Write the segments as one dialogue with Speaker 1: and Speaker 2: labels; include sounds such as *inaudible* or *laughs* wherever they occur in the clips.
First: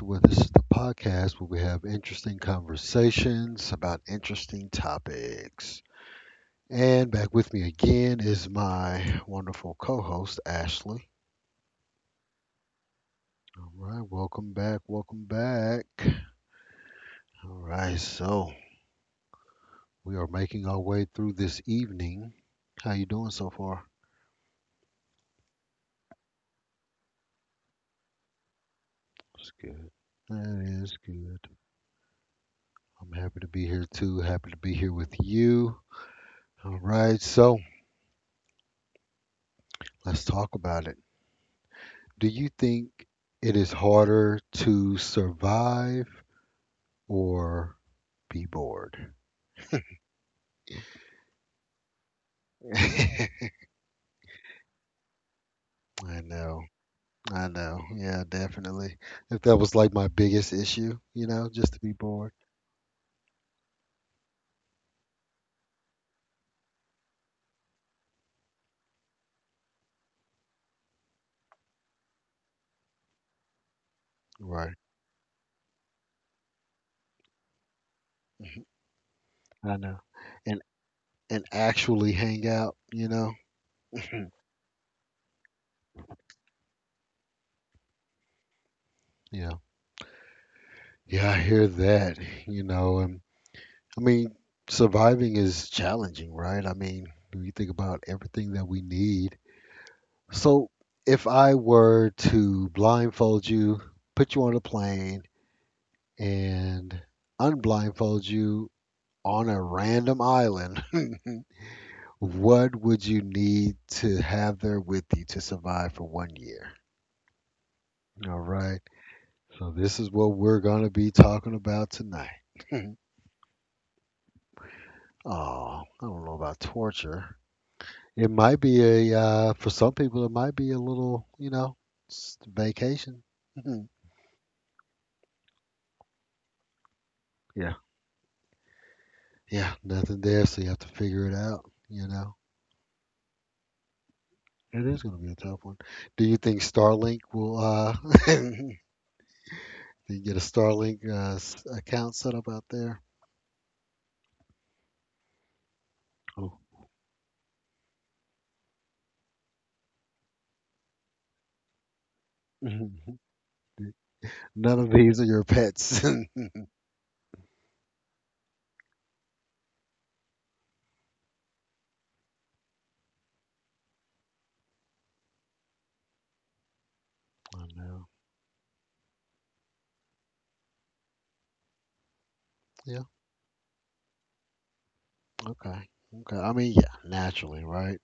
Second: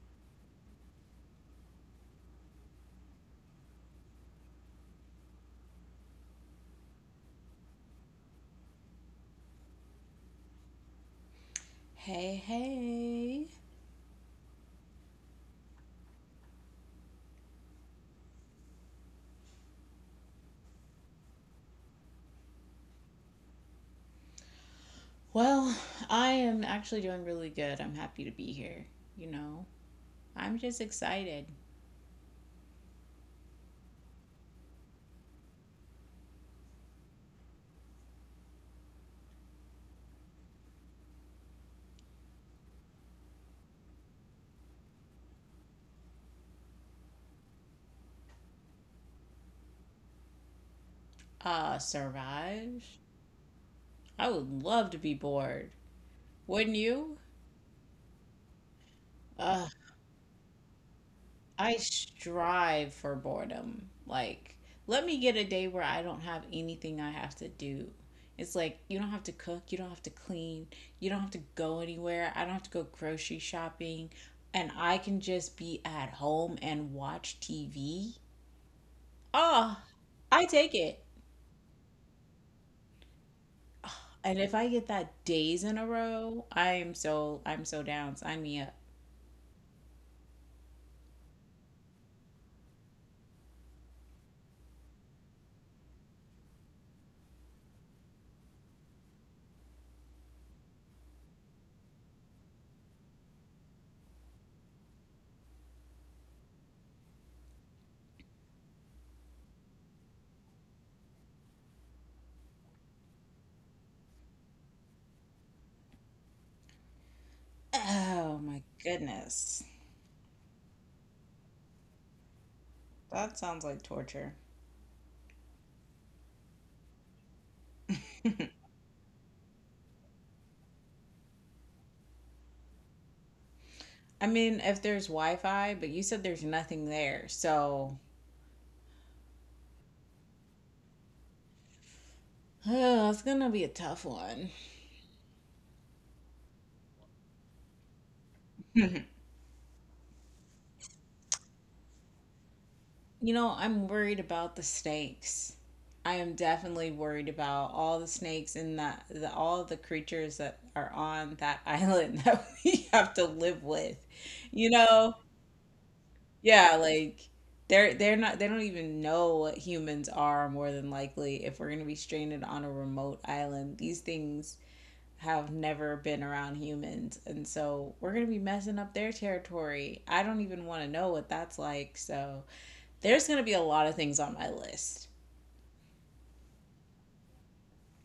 Speaker 1: where this is the podcast where we have interesting conversations about interesting topics. And back with me again is my wonderful co host, Ashley.
Speaker 2: Hey, hey.
Speaker 1: All right, welcome back, welcome back. All right, so we are making our way through this evening. How you doing so far?
Speaker 2: Well, I am actually doing really good. I'm happy to be here. You
Speaker 1: That's
Speaker 2: know,
Speaker 1: good.
Speaker 2: I'm
Speaker 1: That
Speaker 2: just
Speaker 1: is
Speaker 2: excited.
Speaker 1: good. I'm happy to be here too. Happy to be here with you. All right, so let's talk about it. Do you think it is harder to survive or be bored?
Speaker 2: Survive?
Speaker 1: *laughs* I
Speaker 2: I would love to be bored.
Speaker 1: know.
Speaker 2: Wouldn't you?
Speaker 1: I know. Yeah, definitely. If that
Speaker 2: Uh,
Speaker 1: was like my biggest issue, just
Speaker 2: I
Speaker 1: to be bored.
Speaker 2: strive for boredom. Like, let me get a day where I don't have anything I have to do. It's like you don't have to cook, you don't have to clean, you don't have to go anywhere. I don't have to go grocery shopping, and
Speaker 1: Right.
Speaker 2: I can just be at home and watch TV.
Speaker 1: I
Speaker 2: Oh,
Speaker 1: know.
Speaker 2: I
Speaker 1: And
Speaker 2: take it.
Speaker 1: and actually hang out, you know.
Speaker 2: And
Speaker 1: *clears throat*
Speaker 2: if I get that days in a row, I'm so down. Sign me up.
Speaker 1: Yeah. Yeah, I hear that, you know, and I mean, surviving is challenging, right? I mean, when you think about everything that we need, so, if I were to blindfold you, put you on a plane, and unblindfold you on a random island, *laughs* what would you need to have there with you to survive for 1 year?
Speaker 2: Oh
Speaker 1: All
Speaker 2: my
Speaker 1: right.
Speaker 2: goodness.
Speaker 1: So, this is what we're going to be talking about tonight. *laughs*
Speaker 2: That sounds like torture.
Speaker 1: Oh, I don't know about torture. It might be a for some people, it might be a little, vacation. *laughs*
Speaker 2: I mean, if there's Wi-Fi, but you said there's nothing there.
Speaker 1: Yeah.
Speaker 2: So,
Speaker 1: Yeah, nothing there, so you have to figure it out, you know.
Speaker 2: oh, it's gonna be a tough one.
Speaker 1: It is going to be a tough one. Do you think Starlink will *laughs* do you get a Starlink account set up out there?
Speaker 2: You know, I'm worried about the snakes. I am
Speaker 1: Oh.
Speaker 2: definitely worried about all the snakes and all the creatures that are on that *laughs* island that
Speaker 1: *laughs*
Speaker 2: we have
Speaker 1: None
Speaker 2: to live with. You
Speaker 1: of
Speaker 2: know,
Speaker 1: these are your pets. *laughs* I
Speaker 2: yeah, like they're not they don't even know what humans are more than likely. If we're gonna be stranded on a remote island, these things have never been around humans, and so
Speaker 1: know.
Speaker 2: we're gonna be messing up their territory. I don't even want to know what that's like. So
Speaker 1: Yeah,
Speaker 2: there's gonna be a lot of things on my list.
Speaker 1: okay. Okay. I mean, yeah, naturally, right?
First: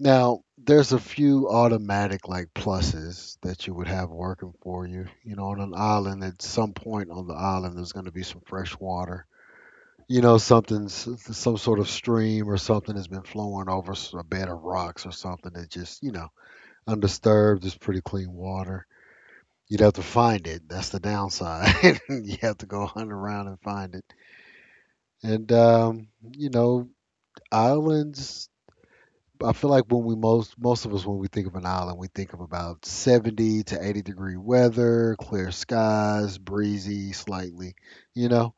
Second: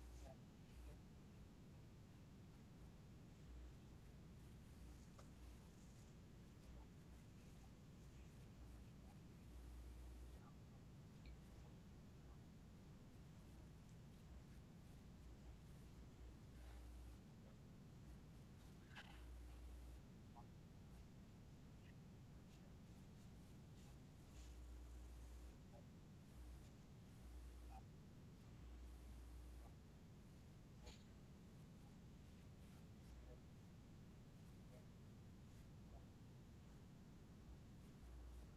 Speaker 1: Now, there's a few automatic like pluses that you would have working for you. You know, on an island, at some point on the island, there's going to be some fresh water. You know, something's some sort of stream or something has been flowing over a bed of rocks or something that just, you know, undisturbed is pretty clean water. You'd have to find it. That's the downside. *laughs* You have to go hunt around and find it. And you know, islands. I feel like when we most of us when we think of an island, we think of about 70 to 80 degree weather, clear skies, breezy, slightly, you know.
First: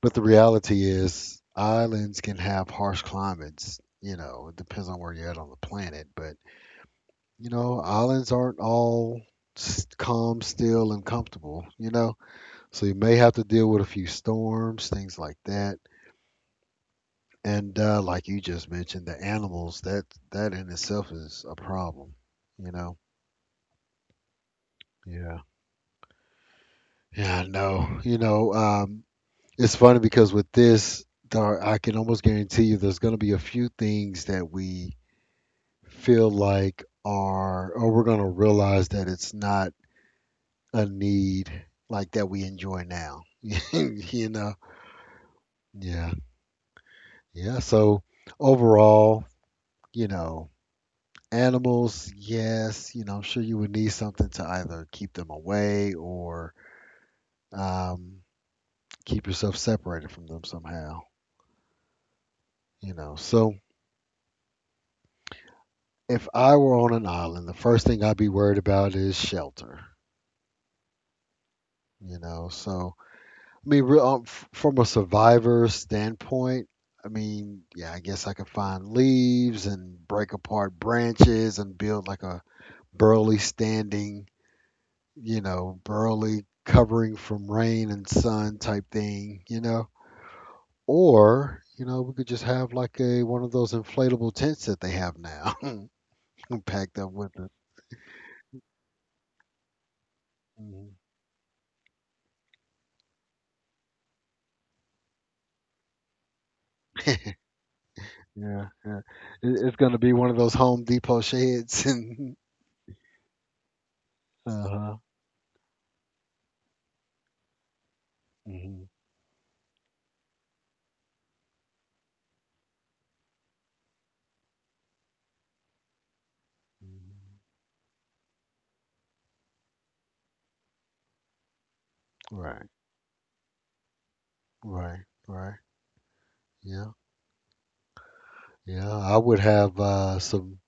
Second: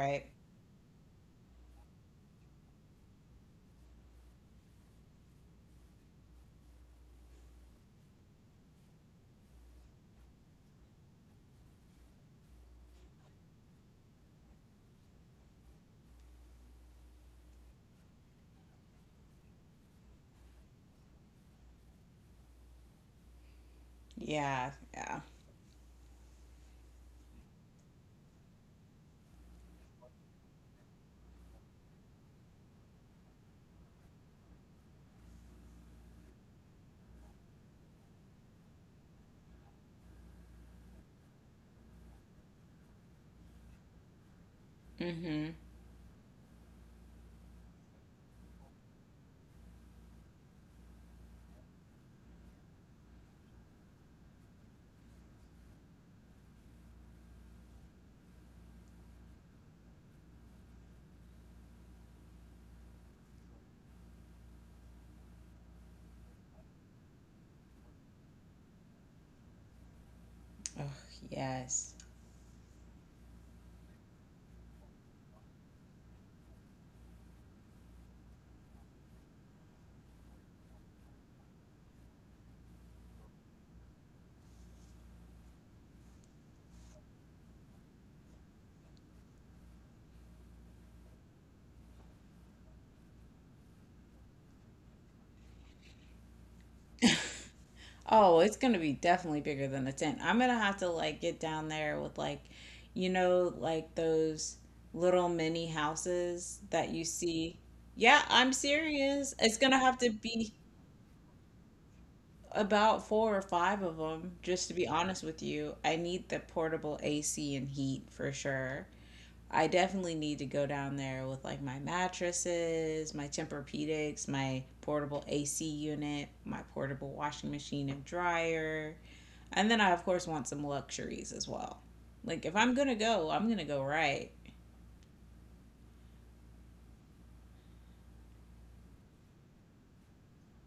Speaker 1: But the reality is, islands can have harsh climates. You know, it depends on where you're at on the planet. But, you know, islands aren't all calm, still, and comfortable, you know? So you may have to deal with a few storms, things like that. And like you just mentioned, the animals, that in itself is a problem, you know?
Speaker 2: Yeah. Yeah.
Speaker 1: Yeah. Yeah, I know. You know, it's funny because with this, there, I can almost guarantee you there's going to be a few things that we feel like are or we're going to realize that it's not a need like that we enjoy now. *laughs* You know,
Speaker 2: Mm-hmm.
Speaker 1: yeah, yeah, so overall, you know, animals, yes, you know, I'm sure you would need something to either keep them away or um, keep yourself separated from them somehow, you know. So if I were on an island the first thing I'd be worried about is shelter,
Speaker 2: Oh, yes.
Speaker 1: you know. So I mean, from a survivor standpoint, I mean, yeah, I guess I could find leaves and break apart branches and build like a burly standing, you know, burly covering from rain and sun type thing, you know. Or, you know, we could just have like a one of those inflatable tents that they have now, *laughs* packed up with it.
Speaker 2: Oh, it's gonna be definitely bigger than a tent. I'm gonna have to
Speaker 1: Mhm.
Speaker 2: like get down there with like, you know, like those little mini houses that you see. Yeah, I'm
Speaker 1: Yeah, yeah.
Speaker 2: serious. It's
Speaker 1: It's
Speaker 2: gonna have
Speaker 1: gonna
Speaker 2: to
Speaker 1: be one of
Speaker 2: be
Speaker 1: those Home Depot sheds *laughs* and.
Speaker 2: about four or five of them,
Speaker 1: Uh
Speaker 2: just to be
Speaker 1: huh.
Speaker 2: honest with you. I need the portable AC and heat for sure.
Speaker 1: Hmm.
Speaker 2: I definitely need to go down there with like my mattresses, my Tempur-Pedics, my portable AC unit, my portable washing machine and dryer. And then I of course want some luxuries as well. Like if
Speaker 1: Right.
Speaker 2: I'm going to go, I'm going to go right.
Speaker 1: Right, right. Yeah, yeah. I would have some,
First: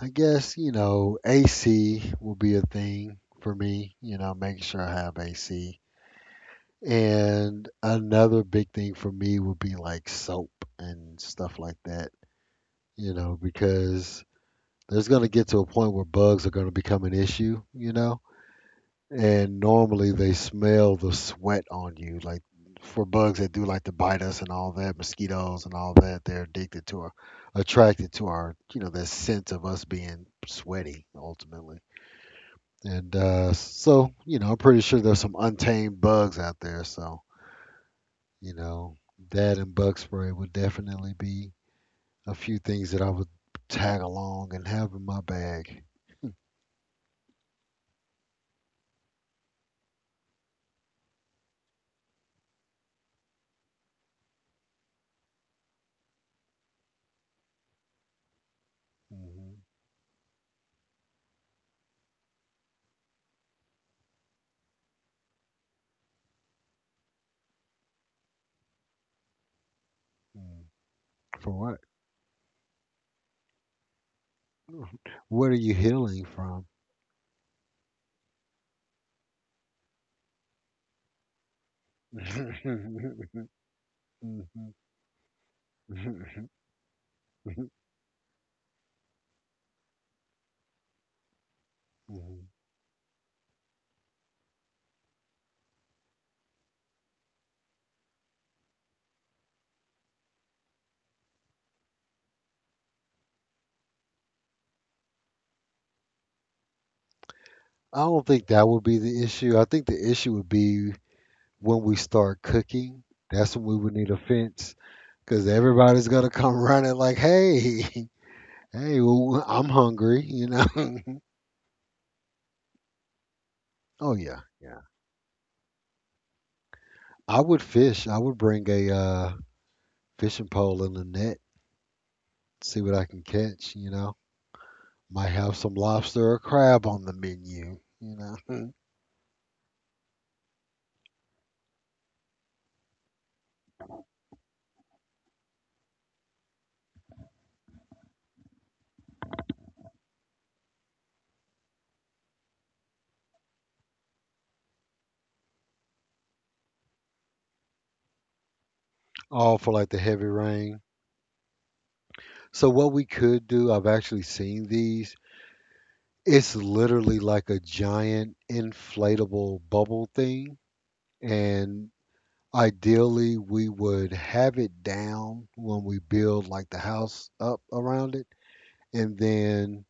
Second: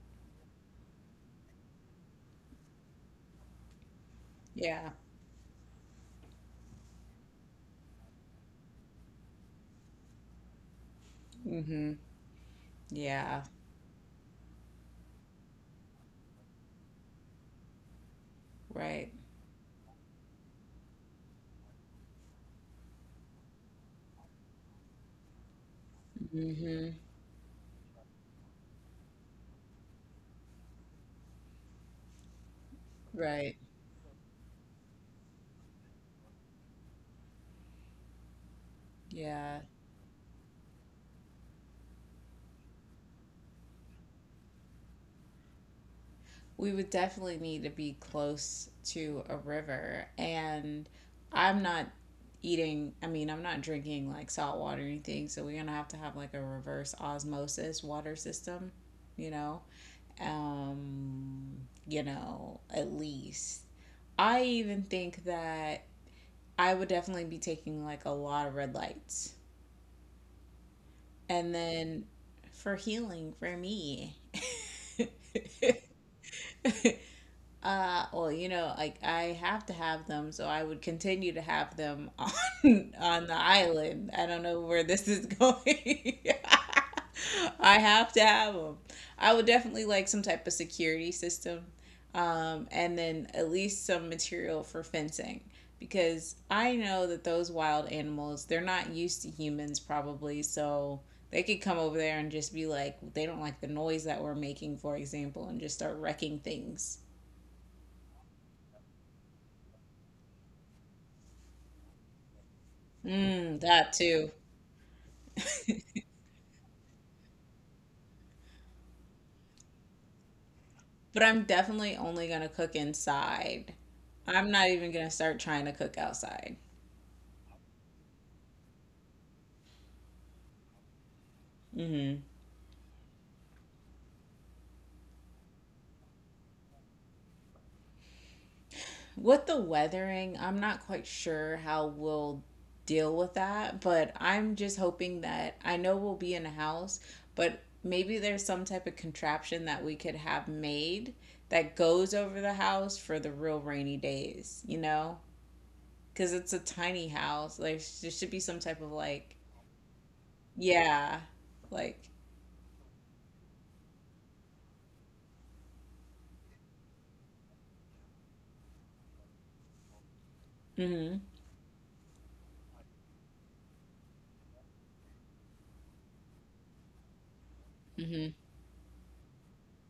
Speaker 1: I guess, you know, AC will be a thing for me, you know, making sure
Speaker 2: Yeah.
Speaker 1: I have AC. And another big thing for me would be like soap and stuff like
Speaker 2: Mhm.
Speaker 1: that, you know,
Speaker 2: Yeah,
Speaker 1: because there's going to get to a point where bugs are going to become an issue, you know.
Speaker 2: right.
Speaker 1: And normally they smell the sweat on you. Like for bugs that do like to bite us and all that, mosquitoes and all that, they're addicted
Speaker 2: Mhm.
Speaker 1: to our, attracted to our, you know, that sense of us being sweaty ultimately. And
Speaker 2: Right.
Speaker 1: so, you know, I'm pretty sure there's some untamed bugs out there. So, you know, that
Speaker 2: Yeah.
Speaker 1: and bug spray would definitely be a few things that I would tag along and have in my bag.
Speaker 2: We would definitely need to be close to a river. And I'm not eating, I mean, I'm not drinking like salt water or anything. So we're going to have like a reverse osmosis water system, you
Speaker 1: Hmm.
Speaker 2: know? Um, you know, at least. I even think that I would definitely be taking like a lot of red lights.
Speaker 1: For
Speaker 2: And
Speaker 1: what?
Speaker 2: then for healing for me,
Speaker 1: What are you healing from?
Speaker 2: *laughs* Well, you know, like I have to have them, so I would continue to have them on *laughs* on the
Speaker 1: *laughs*
Speaker 2: island. I don't know
Speaker 1: Mhm.
Speaker 2: where this is going.
Speaker 1: *laughs*
Speaker 2: *laughs* I have to have them. I would definitely like some type of security system,
Speaker 1: Mhm.
Speaker 2: and then at least some material for fencing because I know that those wild animals, they're not used to humans probably, so they could come over there and just be like, they don't like the noise that we're making, for example, and just start wrecking things.
Speaker 1: I don't think that would be the issue. I think the issue would be when we start cooking. That's
Speaker 2: Mm,
Speaker 1: when we
Speaker 2: that
Speaker 1: would need a
Speaker 2: too.
Speaker 1: fence because everybody's gonna come *laughs* running like, "Hey, *laughs* hey, well, I'm hungry," you know. *laughs*
Speaker 2: But I'm definitely only gonna cook inside.
Speaker 1: Oh yeah,
Speaker 2: I'm not
Speaker 1: yeah.
Speaker 2: even gonna start trying to cook outside.
Speaker 1: I would fish. I would bring a fishing pole and a net,
Speaker 2: Hmm
Speaker 1: see what I can catch. You know, might have some lobster or crab on the menu. You know,
Speaker 2: With the weathering, I'm not quite sure how we'll deal with that, but I'm just hoping that I know we'll be in a house, but maybe there's some type of contraption that we could have made that goes over the house for the real rainy days, you know? Because it's a tiny house. Like, there should be some type of
Speaker 1: *laughs*
Speaker 2: like,
Speaker 1: all for like the heavy rain.
Speaker 2: yeah, like,
Speaker 1: So what we could do, I've actually seen these. It's literally like a giant inflatable bubble thing,
Speaker 2: mm-hmm.
Speaker 1: and ideally we would have it down when we build like the house up around it,
Speaker 2: Mm-hmm.
Speaker 1: and then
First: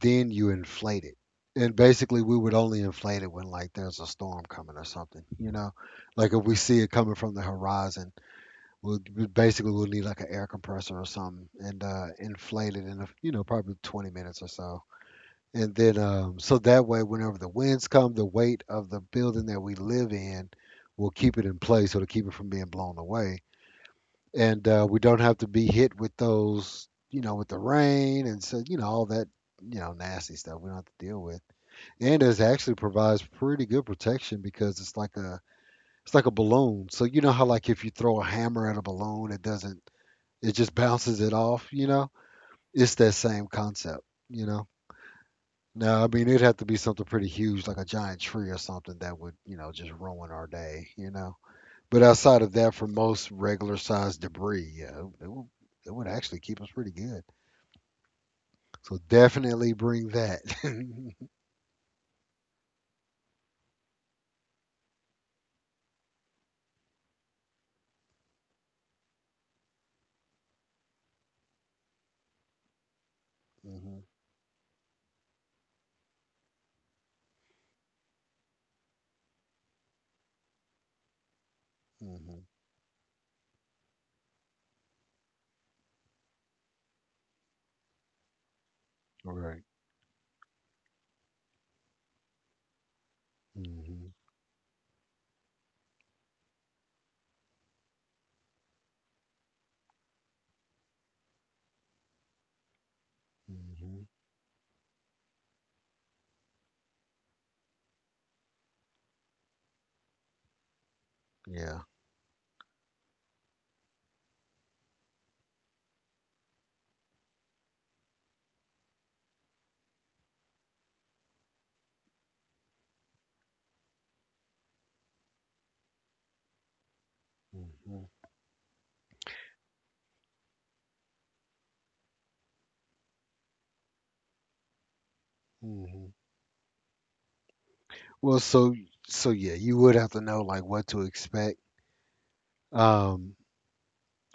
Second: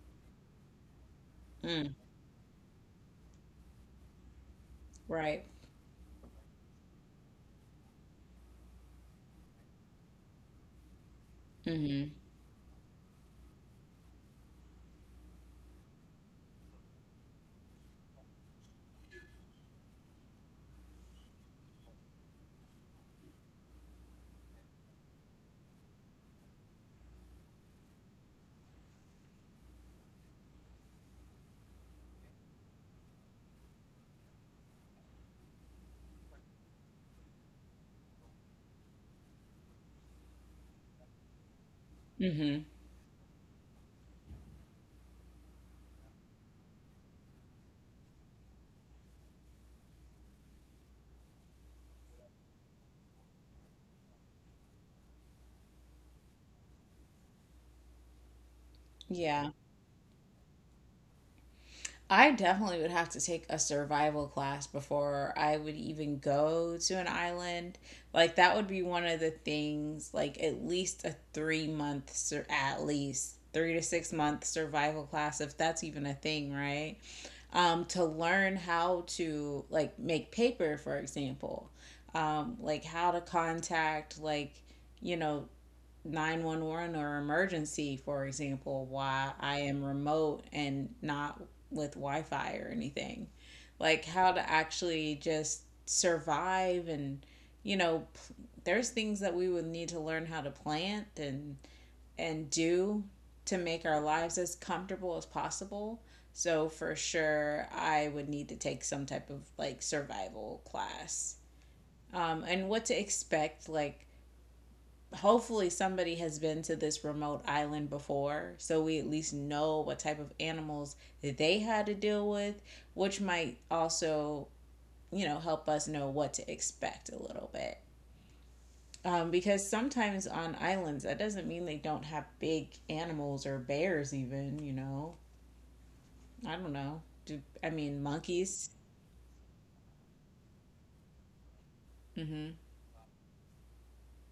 Speaker 1: then you inflate it. And
Speaker 2: Mm.
Speaker 1: basically we would only inflate it when like there's a storm coming or something,
Speaker 2: Right.
Speaker 1: you know? Like if we see it coming from the horizon, we'll, we basically we'll need like an air compressor or something and
Speaker 2: Mm-hmm.
Speaker 1: inflate it in a, you know, probably 20 minutes or so. And then so that way whenever the winds come, the weight of the building that we live in will keep it in place so to keep it from being blown away. And we don't have to be hit with those, you know, with the rain and so, you know, all that, you know, nasty stuff we don't have to deal with. And it actually provides pretty good protection because it's like a balloon. So you know how like if you throw a hammer at a balloon, it doesn't, it just bounces it off, you know?
Speaker 2: hmm
Speaker 1: It's that same concept, you know? No, I mean it'd have to be something pretty huge, like a giant tree or something that would, you know, just ruin our day, you know. But outside of that, for most regular sized debris, yeah, it would actually keep us pretty good. So
Speaker 2: Yeah.
Speaker 1: definitely bring that. *laughs* Hmm.
Speaker 2: I definitely would have to take a survival class before I would even go to an island. Like that would be one of the things, like at least a 3 month, at least 3 to 6 month survival class, if that's even a thing, right? To learn how to like make paper, for example,
Speaker 1: Hmm.
Speaker 2: like how to contact like, you know, 911 or emergency, for example, why I
Speaker 1: Right.
Speaker 2: am remote and not with Wi Fi or anything. Like
Speaker 1: Hmm.
Speaker 2: how to actually just survive and, you know, there's things that we would need to learn how to plant and do to make
Speaker 1: Hmm.
Speaker 2: our lives as comfortable as possible. So for sure, I would need to take some type of like survival class.
Speaker 1: Yeah.
Speaker 2: And what to expect, like hopefully somebody has been to this remote island before so we at least know what type of animals that they had to deal with, which might also, you know, help us know what to expect a little bit,
Speaker 1: Hmm.
Speaker 2: because sometimes on islands that doesn't mean they don't have big animals or bears even, you know.
Speaker 1: Hmm.
Speaker 2: I don't know. I mean,
Speaker 1: Well,
Speaker 2: monkeys.
Speaker 1: so so yeah, you would have to know like what to expect.
Speaker 2: Mm-hmm.
Speaker 1: Um,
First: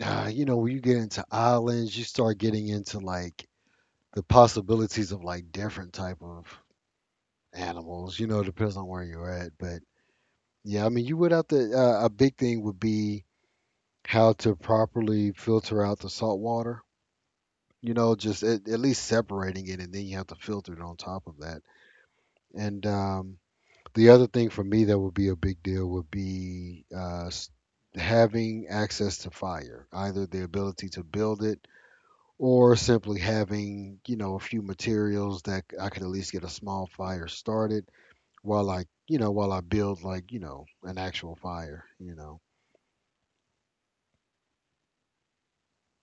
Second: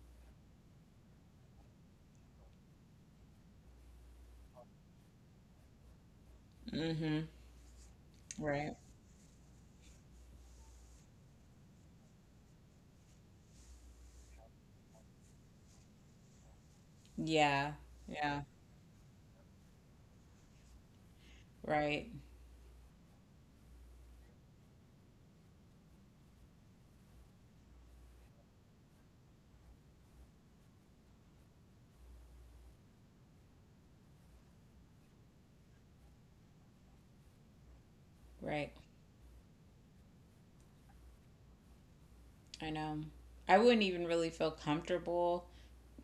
Speaker 1: Ah, you know, when you get into islands, you start getting into like the possibilities of like different type of
Speaker 2: Mm-hmm.
Speaker 1: animals. You know, it
Speaker 2: Right.
Speaker 1: depends on where you're at, but yeah, I mean, you would have to. A big thing would be how to properly filter out the salt water.
Speaker 2: Yeah.
Speaker 1: You know,
Speaker 2: Yeah.
Speaker 1: just at least separating it, and then you have to filter it on top of that.
Speaker 2: Right.
Speaker 1: And the other thing for me that would be a big deal would be having access to fire, either the ability to build it or simply having, you know, a few materials that I could at least get a small fire started while
Speaker 2: Right.
Speaker 1: I, you know, while I build like, you know, an actual fire, you know.
Speaker 2: I know, I wouldn't even really feel comfortable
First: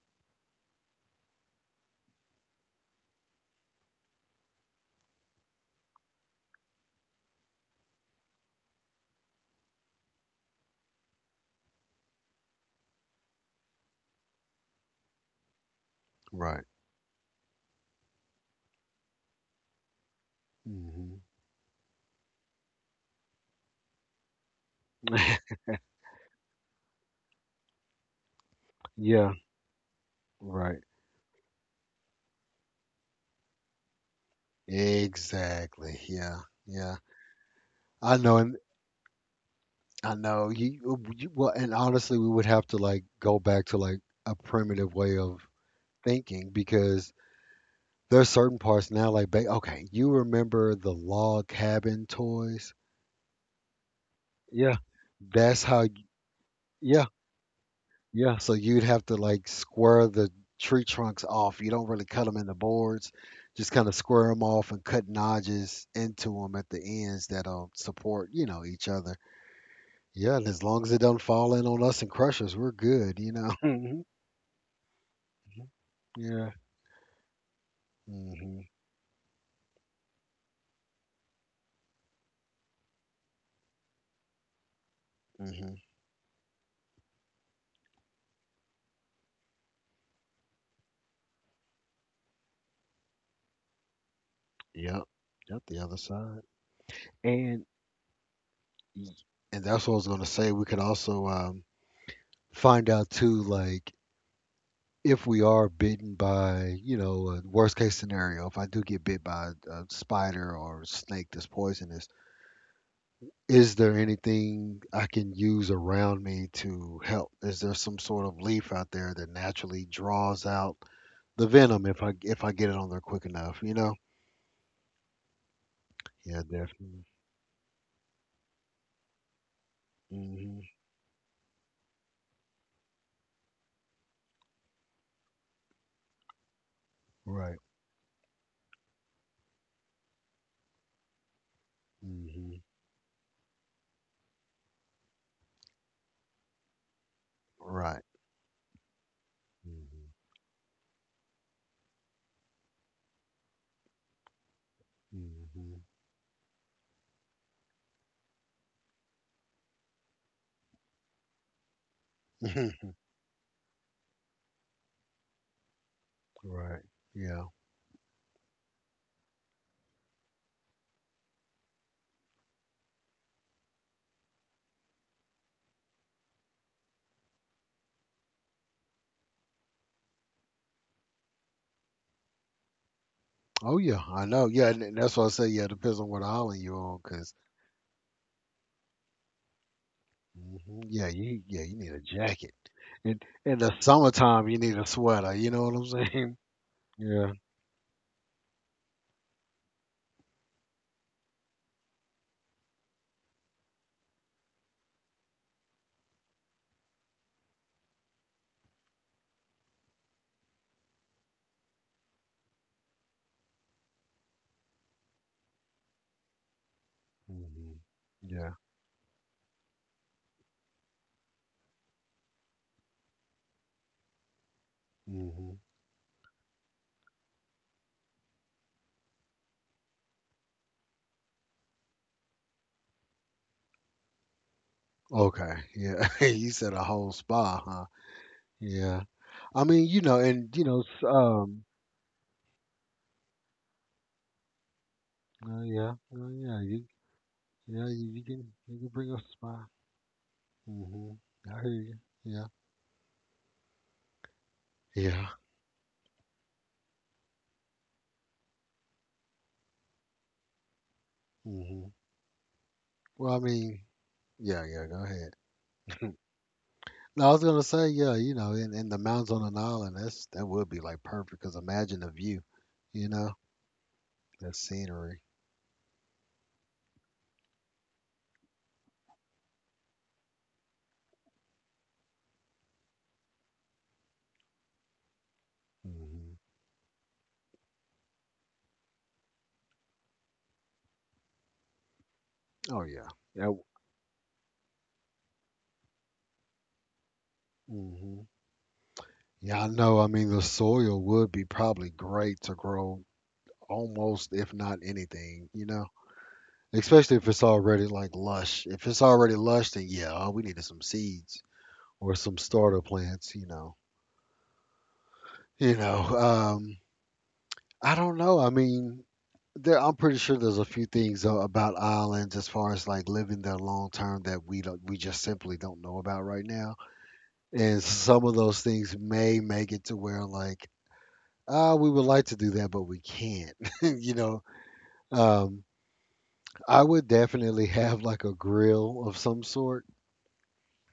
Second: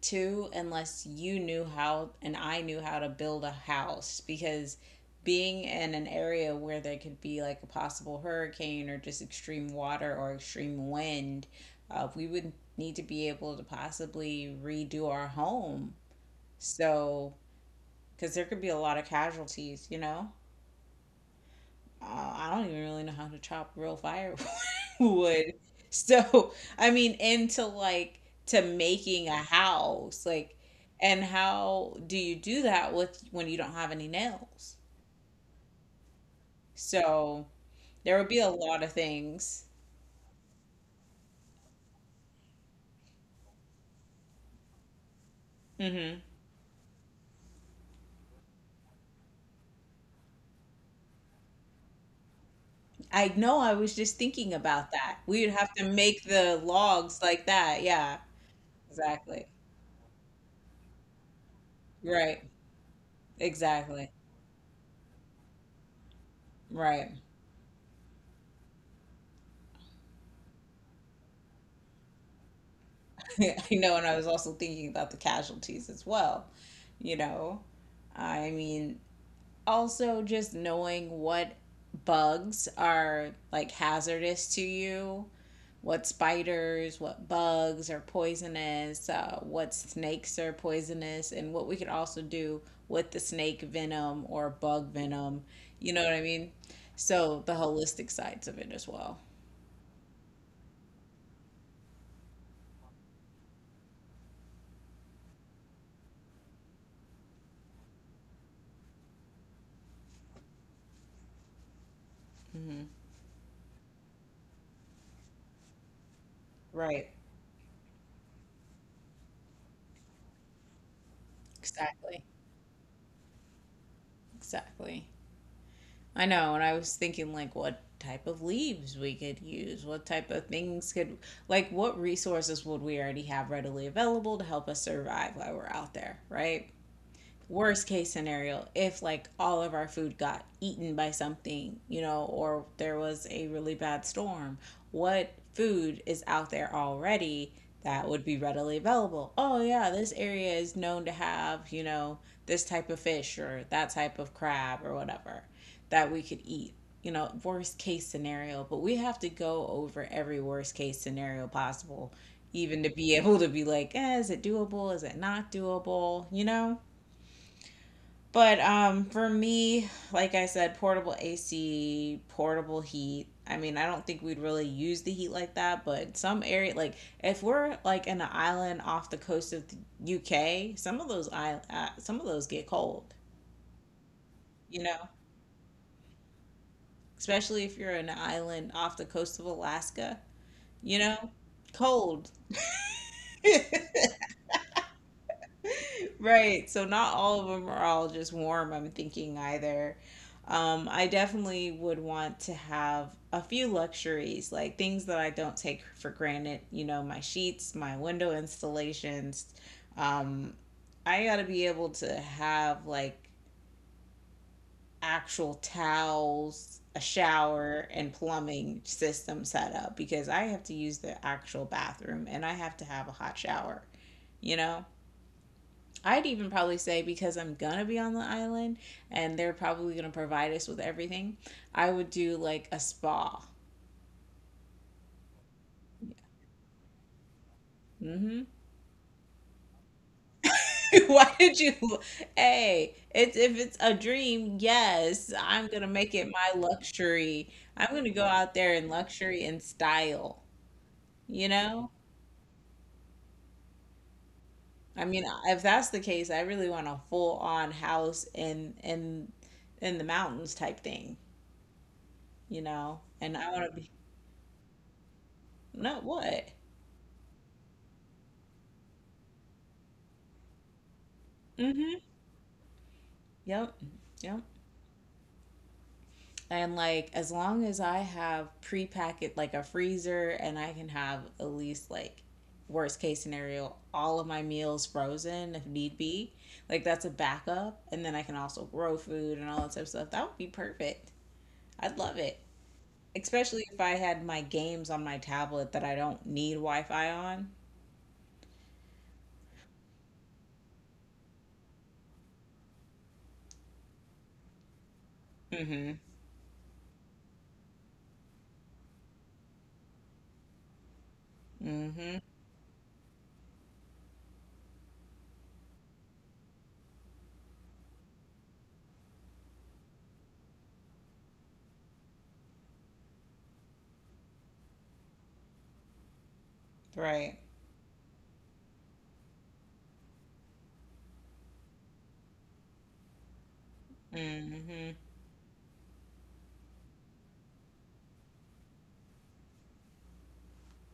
Speaker 2: to unless you knew how and I knew how to build a house because being in an area where there could be like a possible hurricane or just extreme water or extreme wind, we would need to be able to possibly redo our home.
Speaker 1: Right.
Speaker 2: So, because there could be a lot of casualties, you know?
Speaker 1: Hmm.
Speaker 2: Uh, I don't even really know how to chop real firewood. *laughs* who
Speaker 1: *laughs*
Speaker 2: Would So, I mean, into like to making
Speaker 1: Yeah.
Speaker 2: a house, like,
Speaker 1: Right.
Speaker 2: and how do you do that with when you don't have any nails?
Speaker 1: Exactly. Yeah. Yeah,
Speaker 2: So, there
Speaker 1: I
Speaker 2: would
Speaker 1: know.
Speaker 2: be a
Speaker 1: And
Speaker 2: lot of things.
Speaker 1: I know you, you well and honestly we would have to like go back to like a primitive way of
Speaker 2: Hmm
Speaker 1: thinking because there's certain parts now like okay you remember the log cabin toys.
Speaker 2: I know, I was just thinking
Speaker 1: Yeah,
Speaker 2: about that. We would
Speaker 1: that's
Speaker 2: have to
Speaker 1: how.
Speaker 2: make the
Speaker 1: Yeah,
Speaker 2: logs like that. Yeah,
Speaker 1: yeah. So you'd have to
Speaker 2: exactly.
Speaker 1: like square the tree trunks off. You don't really cut them
Speaker 2: Right.
Speaker 1: in the boards, just kind of
Speaker 2: Exactly.
Speaker 1: square them off and cut notches into them at the
Speaker 2: Right.
Speaker 1: ends that'll support, you know, each other. Yeah, and as long as it doesn't fall in on us and crush us, we're good, you
Speaker 2: *laughs*
Speaker 1: know. *laughs*
Speaker 2: I know,
Speaker 1: Mhm.
Speaker 2: and I was also thinking about the casualties as well,
Speaker 1: Yeah.
Speaker 2: you know. I
Speaker 1: Mhm.
Speaker 2: mean, also just knowing what bugs are like hazardous to you,
Speaker 1: Mhm.
Speaker 2: what spiders, what bugs are poisonous, what snakes are poisonous and what we could also do with the snake venom or bug
Speaker 1: Yep.
Speaker 2: venom,
Speaker 1: Yep. The
Speaker 2: you
Speaker 1: other
Speaker 2: know what I
Speaker 1: side.
Speaker 2: mean, so the
Speaker 1: And
Speaker 2: holistic sides of it as
Speaker 1: y-
Speaker 2: well.
Speaker 1: and that's what I was gonna say. We could also find out too, like if we are bitten by, you know, a worst case scenario, if I do get bit by a spider or a snake that's poisonous, is there anything I can use around me to
Speaker 2: Right.
Speaker 1: help? Is there some sort of leaf out there that naturally draws out the venom
Speaker 2: Exactly,
Speaker 1: if I get it on there quick enough? You know?
Speaker 2: exactly. I
Speaker 1: Yeah,
Speaker 2: know, and I was
Speaker 1: definitely.
Speaker 2: thinking like what type of leaves we could use, what type of
Speaker 1: Hmm.
Speaker 2: things could, like what resources would we already have readily available to help us survive while we're out there, right?
Speaker 1: Right.
Speaker 2: Worst case scenario if like all of our food got eaten by something, you know,
Speaker 1: Hmm.
Speaker 2: or there was a really bad storm, what food is out there already
Speaker 1: Right.
Speaker 2: that would be readily available. Oh yeah,
Speaker 1: Hmm.
Speaker 2: this area is known to have, you know, this type of fish or that type of crab or whatever that we could eat, you know, worst case scenario. But we have to go over every worst case scenario possible, even to
Speaker 1: Hmm.
Speaker 2: be *laughs* able to be like, eh, is it doable, is it not doable, you
Speaker 1: *laughs*
Speaker 2: know.
Speaker 1: Right. Yeah.
Speaker 2: But for me, like I said, portable AC, portable heat. I mean, I don't think we'd really use the heat like that, but some area, like if we're like in an island off the coast of the UK, some of those some of those get cold,
Speaker 1: Oh yeah, I know. Yeah,
Speaker 2: you
Speaker 1: and
Speaker 2: know,
Speaker 1: that's why I say yeah. Depends on what island you're on, 'cause
Speaker 2: especially if you're in an island off the coast of Alaska,
Speaker 1: Mhm.
Speaker 2: you know,
Speaker 1: Yeah you need a
Speaker 2: cold.
Speaker 1: jacket. In in the
Speaker 2: *laughs*
Speaker 1: summertime, you need a sweater. You know what I'm saying? *laughs*
Speaker 2: Right. So not
Speaker 1: Yeah.
Speaker 2: all of them are all just warm, I'm thinking either. I definitely would want to have a few luxuries, like things that I don't take for granted, you know, my sheets, my window installations. Um, I got to be able to have like actual towels, a
Speaker 1: hmm
Speaker 2: shower, and
Speaker 1: Yeah.
Speaker 2: plumbing system set up because I have to use the actual bathroom and I have to have a hot shower, you know?
Speaker 1: hmm
Speaker 2: I'd even probably say because I'm gonna be on the island and they're probably gonna provide us with everything, I would do like a spa.
Speaker 1: Okay. Yeah. *laughs* you said a whole spa, huh?
Speaker 2: Hmm
Speaker 1: Yeah. I mean, you know, and you know,
Speaker 2: *laughs* Why did you? Hey, it's, if it's a dream, yes, I'm gonna
Speaker 1: yeah,
Speaker 2: make it my
Speaker 1: yeah,
Speaker 2: luxury.
Speaker 1: yeah,
Speaker 2: I'm
Speaker 1: you,
Speaker 2: gonna go out there
Speaker 1: you can
Speaker 2: in
Speaker 1: bring a
Speaker 2: luxury and
Speaker 1: spa.
Speaker 2: style.
Speaker 1: hmm
Speaker 2: You
Speaker 1: I hear
Speaker 2: know,
Speaker 1: you. Yeah.
Speaker 2: I mean,
Speaker 1: Yeah.
Speaker 2: if that's the case, I really want a full on house in in the mountains type thing.
Speaker 1: hmm
Speaker 2: You know,
Speaker 1: Well,
Speaker 2: and
Speaker 1: I
Speaker 2: I want to
Speaker 1: mean,
Speaker 2: be
Speaker 1: yeah, yeah. Go ahead.
Speaker 2: not what.
Speaker 1: No, I was gonna say, yeah, you know, in the mountains on an island, that would be like perfect. Cause
Speaker 2: Mm-hmm.
Speaker 1: imagine the view, you know,
Speaker 2: Yep. Yep.
Speaker 1: that scenery.
Speaker 2: And like as long as I have pre-packet like a freezer and I can have at least like worst case scenario all of my meals frozen if need be.
Speaker 1: hmm
Speaker 2: Like that's a backup and then I can also grow food and all that type of stuff. That would be perfect. I'd love it.
Speaker 1: Oh yeah, yeah.
Speaker 2: Especially if I had my games on my tablet that I don't need Wi-Fi on.
Speaker 1: hmm Yeah, I know. I mean, the soil would be probably great to grow almost, if not anything, you know.
Speaker 2: Mhm.
Speaker 1: Especially if it's already like lush. If it's already lush, then yeah, all we need is some seeds or
Speaker 2: Mhm.
Speaker 1: some starter plants, you know. You know, I don't know. I mean, I'm pretty sure there's a few things about islands as far as like living there long term that we just simply don't know about right now.
Speaker 2: Right.
Speaker 1: And some of those things may make it to where like, we would like to do that, but we can't. *laughs* you know,
Speaker 2: Mhm.
Speaker 1: um, I would definitely *laughs* have like a grill of some sort.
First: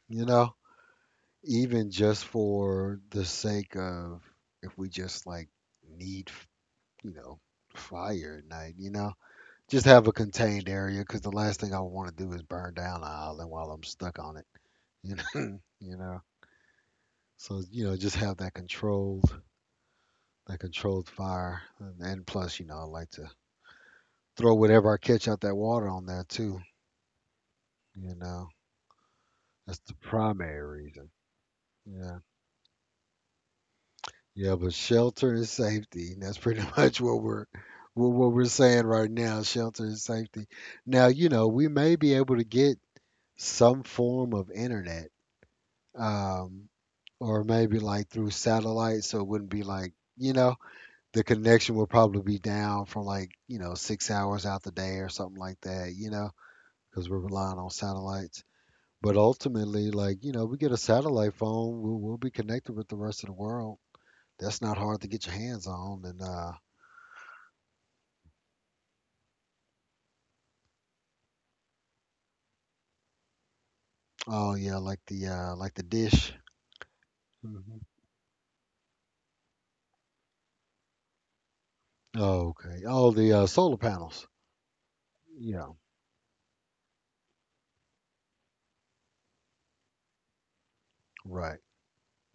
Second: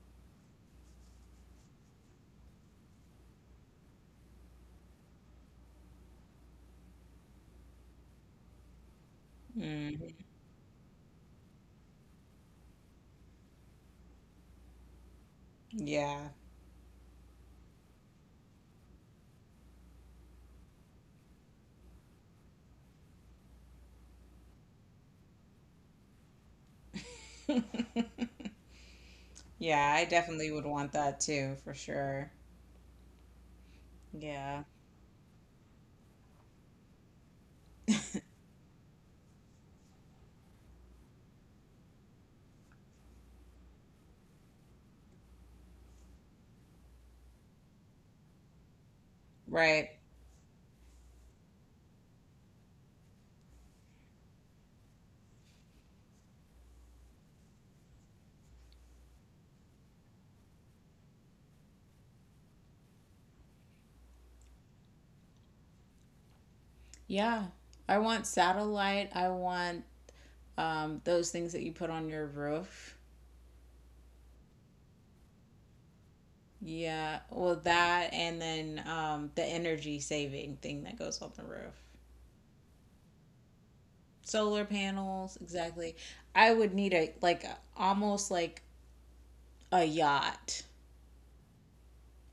Speaker 1: You know, even just for the sake of if we just like need, you know, fire at night. You know, just have
Speaker 2: Mhm.
Speaker 1: a contained area because the last thing I want to do is burn down an island while I'm stuck on it. You know, *laughs* you know.
Speaker 2: Yeah.
Speaker 1: So you know, just have that controlled fire, and plus, you know, I like to throw whatever I catch out that water on there too. You know,
Speaker 2: *laughs*
Speaker 1: that's
Speaker 2: Yeah,
Speaker 1: the
Speaker 2: I definitely
Speaker 1: primary
Speaker 2: would want
Speaker 1: reason.
Speaker 2: that too, for
Speaker 1: Yeah,
Speaker 2: sure.
Speaker 1: yeah,
Speaker 2: Yeah.
Speaker 1: but shelter and safety. And That's pretty *laughs* much what we're what we're saying right now. Shelter and safety. Now, you know, we may be able to get some form of internet um, or maybe like through satellite, so it wouldn't be
Speaker 2: Right.
Speaker 1: like you know the connection will probably be down for like you know 6 hours out the day or something like that, you know, because we're relying on satellites. But ultimately, like you know, we get a satellite phone, we'll be connected with the rest of the world. That's not hard to get your hands on, and
Speaker 2: Yeah. I want satellite. I want those things that you put on your roof.
Speaker 1: oh yeah, like the dish.
Speaker 2: Yeah. Well,
Speaker 1: hmm
Speaker 2: that and then the energy saving thing that goes on the roof.
Speaker 1: Oh, okay. Oh, the solar panels.
Speaker 2: Solar panels,
Speaker 1: Yeah.
Speaker 2: exactly. I would need a, like, almost like a yacht.
Speaker 1: Right.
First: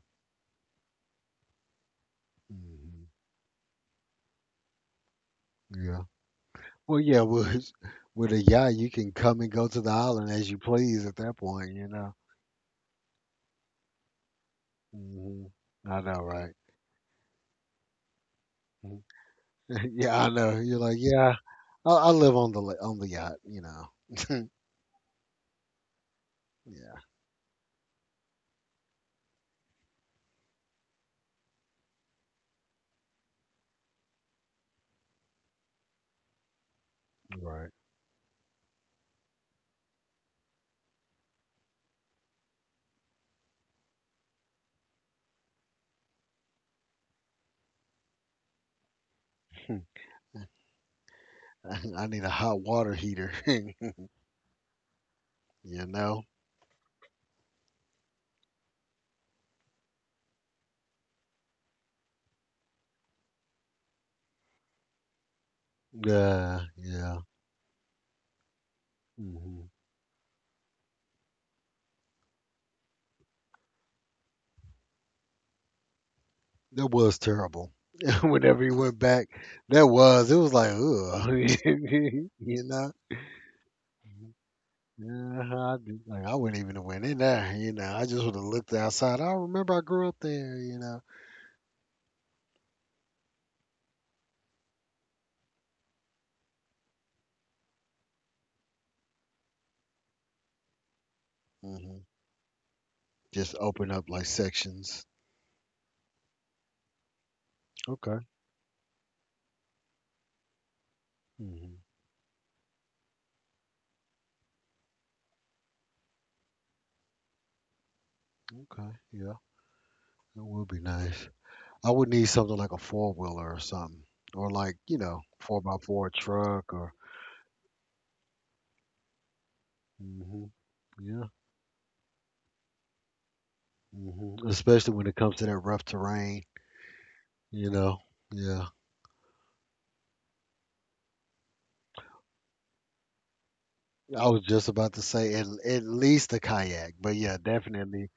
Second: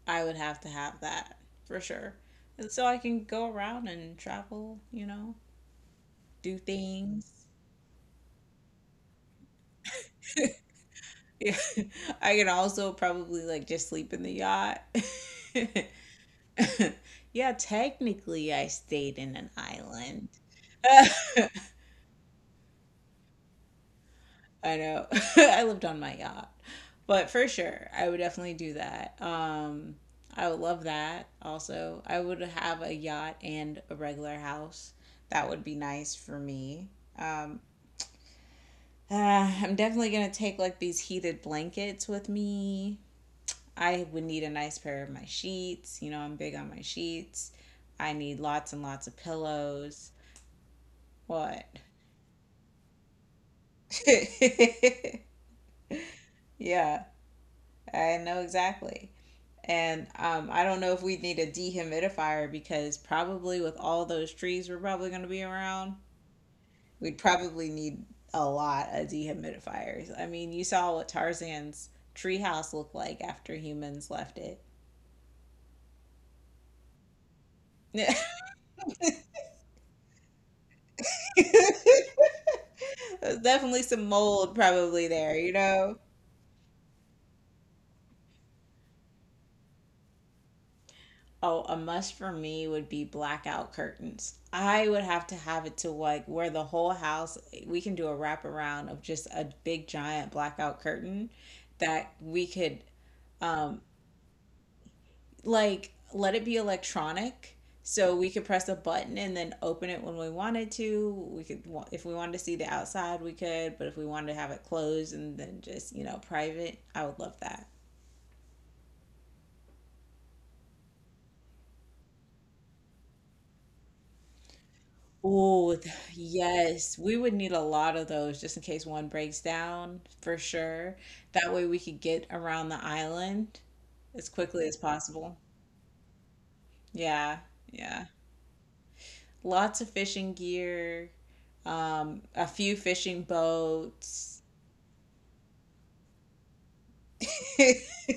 Speaker 2: I would have to have that for sure. And so I
Speaker 1: hmm
Speaker 2: can go around and travel, you know,
Speaker 1: Yeah.
Speaker 2: do
Speaker 1: Well, yeah,
Speaker 2: things.
Speaker 1: with a yacht, you can come and go to the island as you please at that
Speaker 2: Yeah,
Speaker 1: point, you know.
Speaker 2: *laughs* I can also probably like just sleep in the yacht.
Speaker 1: hmm I know, right?
Speaker 2: *laughs* Yeah, technically, I
Speaker 1: Mhm.
Speaker 2: stayed in an
Speaker 1: *laughs* Yeah, I
Speaker 2: island.
Speaker 1: know. You're like, yeah,
Speaker 2: *laughs*
Speaker 1: I live on the on the yacht, you know.
Speaker 2: I know. *laughs* I lived on my yacht.
Speaker 1: Yeah,
Speaker 2: But for sure, I would definitely do that. I would love that also. I would have a yacht and a regular house. That would be nice for me. Um,
Speaker 1: right.
Speaker 2: *sighs* uh, I'm definitely gonna take like these heated blankets with me. I would need a nice pair of my sheets. You know, I'm big on my sheets. I need lots and lots of pillows. What?
Speaker 1: *laughs* I need a hot water heater, *laughs* you
Speaker 2: *laughs*
Speaker 1: know.
Speaker 2: Yeah, I know exactly. And I don't know if we'd need a dehumidifier because probably with all those trees we're probably going to be around,
Speaker 1: Yeah,
Speaker 2: we'd
Speaker 1: yeah.
Speaker 2: probably need a lot of
Speaker 1: hmm
Speaker 2: dehumidifiers. I mean, you saw what Tarzan's treehouse looked like after humans left it.
Speaker 1: That was terrible. *laughs* Whenever he went back, that was it was like, ugh, *laughs*
Speaker 2: *laughs*
Speaker 1: you know.
Speaker 2: There's definitely some mold probably there,
Speaker 1: Yeah,
Speaker 2: you know?
Speaker 1: like, I wouldn't even have went in there. You know, I just would have looked outside. I remember I grew up there. You know,
Speaker 2: Oh, a must for me would be blackout curtains. I would have to have it to like where the whole house, we can do a wraparound of just a big giant blackout curtain
Speaker 1: hmm
Speaker 2: that we could
Speaker 1: just
Speaker 2: um
Speaker 1: open up like sections.
Speaker 2: like let it be electronic so
Speaker 1: Okay.
Speaker 2: we could press a button and then open it when we wanted to. We could,
Speaker 1: hmm
Speaker 2: if we wanted to see the outside, we could, but if we wanted to have it closed and then just, you know, private, I would love that.
Speaker 1: Okay. Yeah, that would be nice. I would need something like a four wheeler or something, or like you know, four
Speaker 2: Oh,
Speaker 1: by four truck or.
Speaker 2: yes. We would need a lot of those just in case one breaks down for
Speaker 1: hmm
Speaker 2: sure.
Speaker 1: Yeah.
Speaker 2: That way we could get around the island as quickly as
Speaker 1: Especially when it
Speaker 2: possible.
Speaker 1: comes to that rough terrain.
Speaker 2: Yeah,
Speaker 1: You know.
Speaker 2: yeah.
Speaker 1: Yeah.
Speaker 2: Lots of fishing gear, a few fishing
Speaker 1: I was
Speaker 2: boats.
Speaker 1: just about to say at least a kayak, but yeah,
Speaker 2: *laughs*
Speaker 1: definitely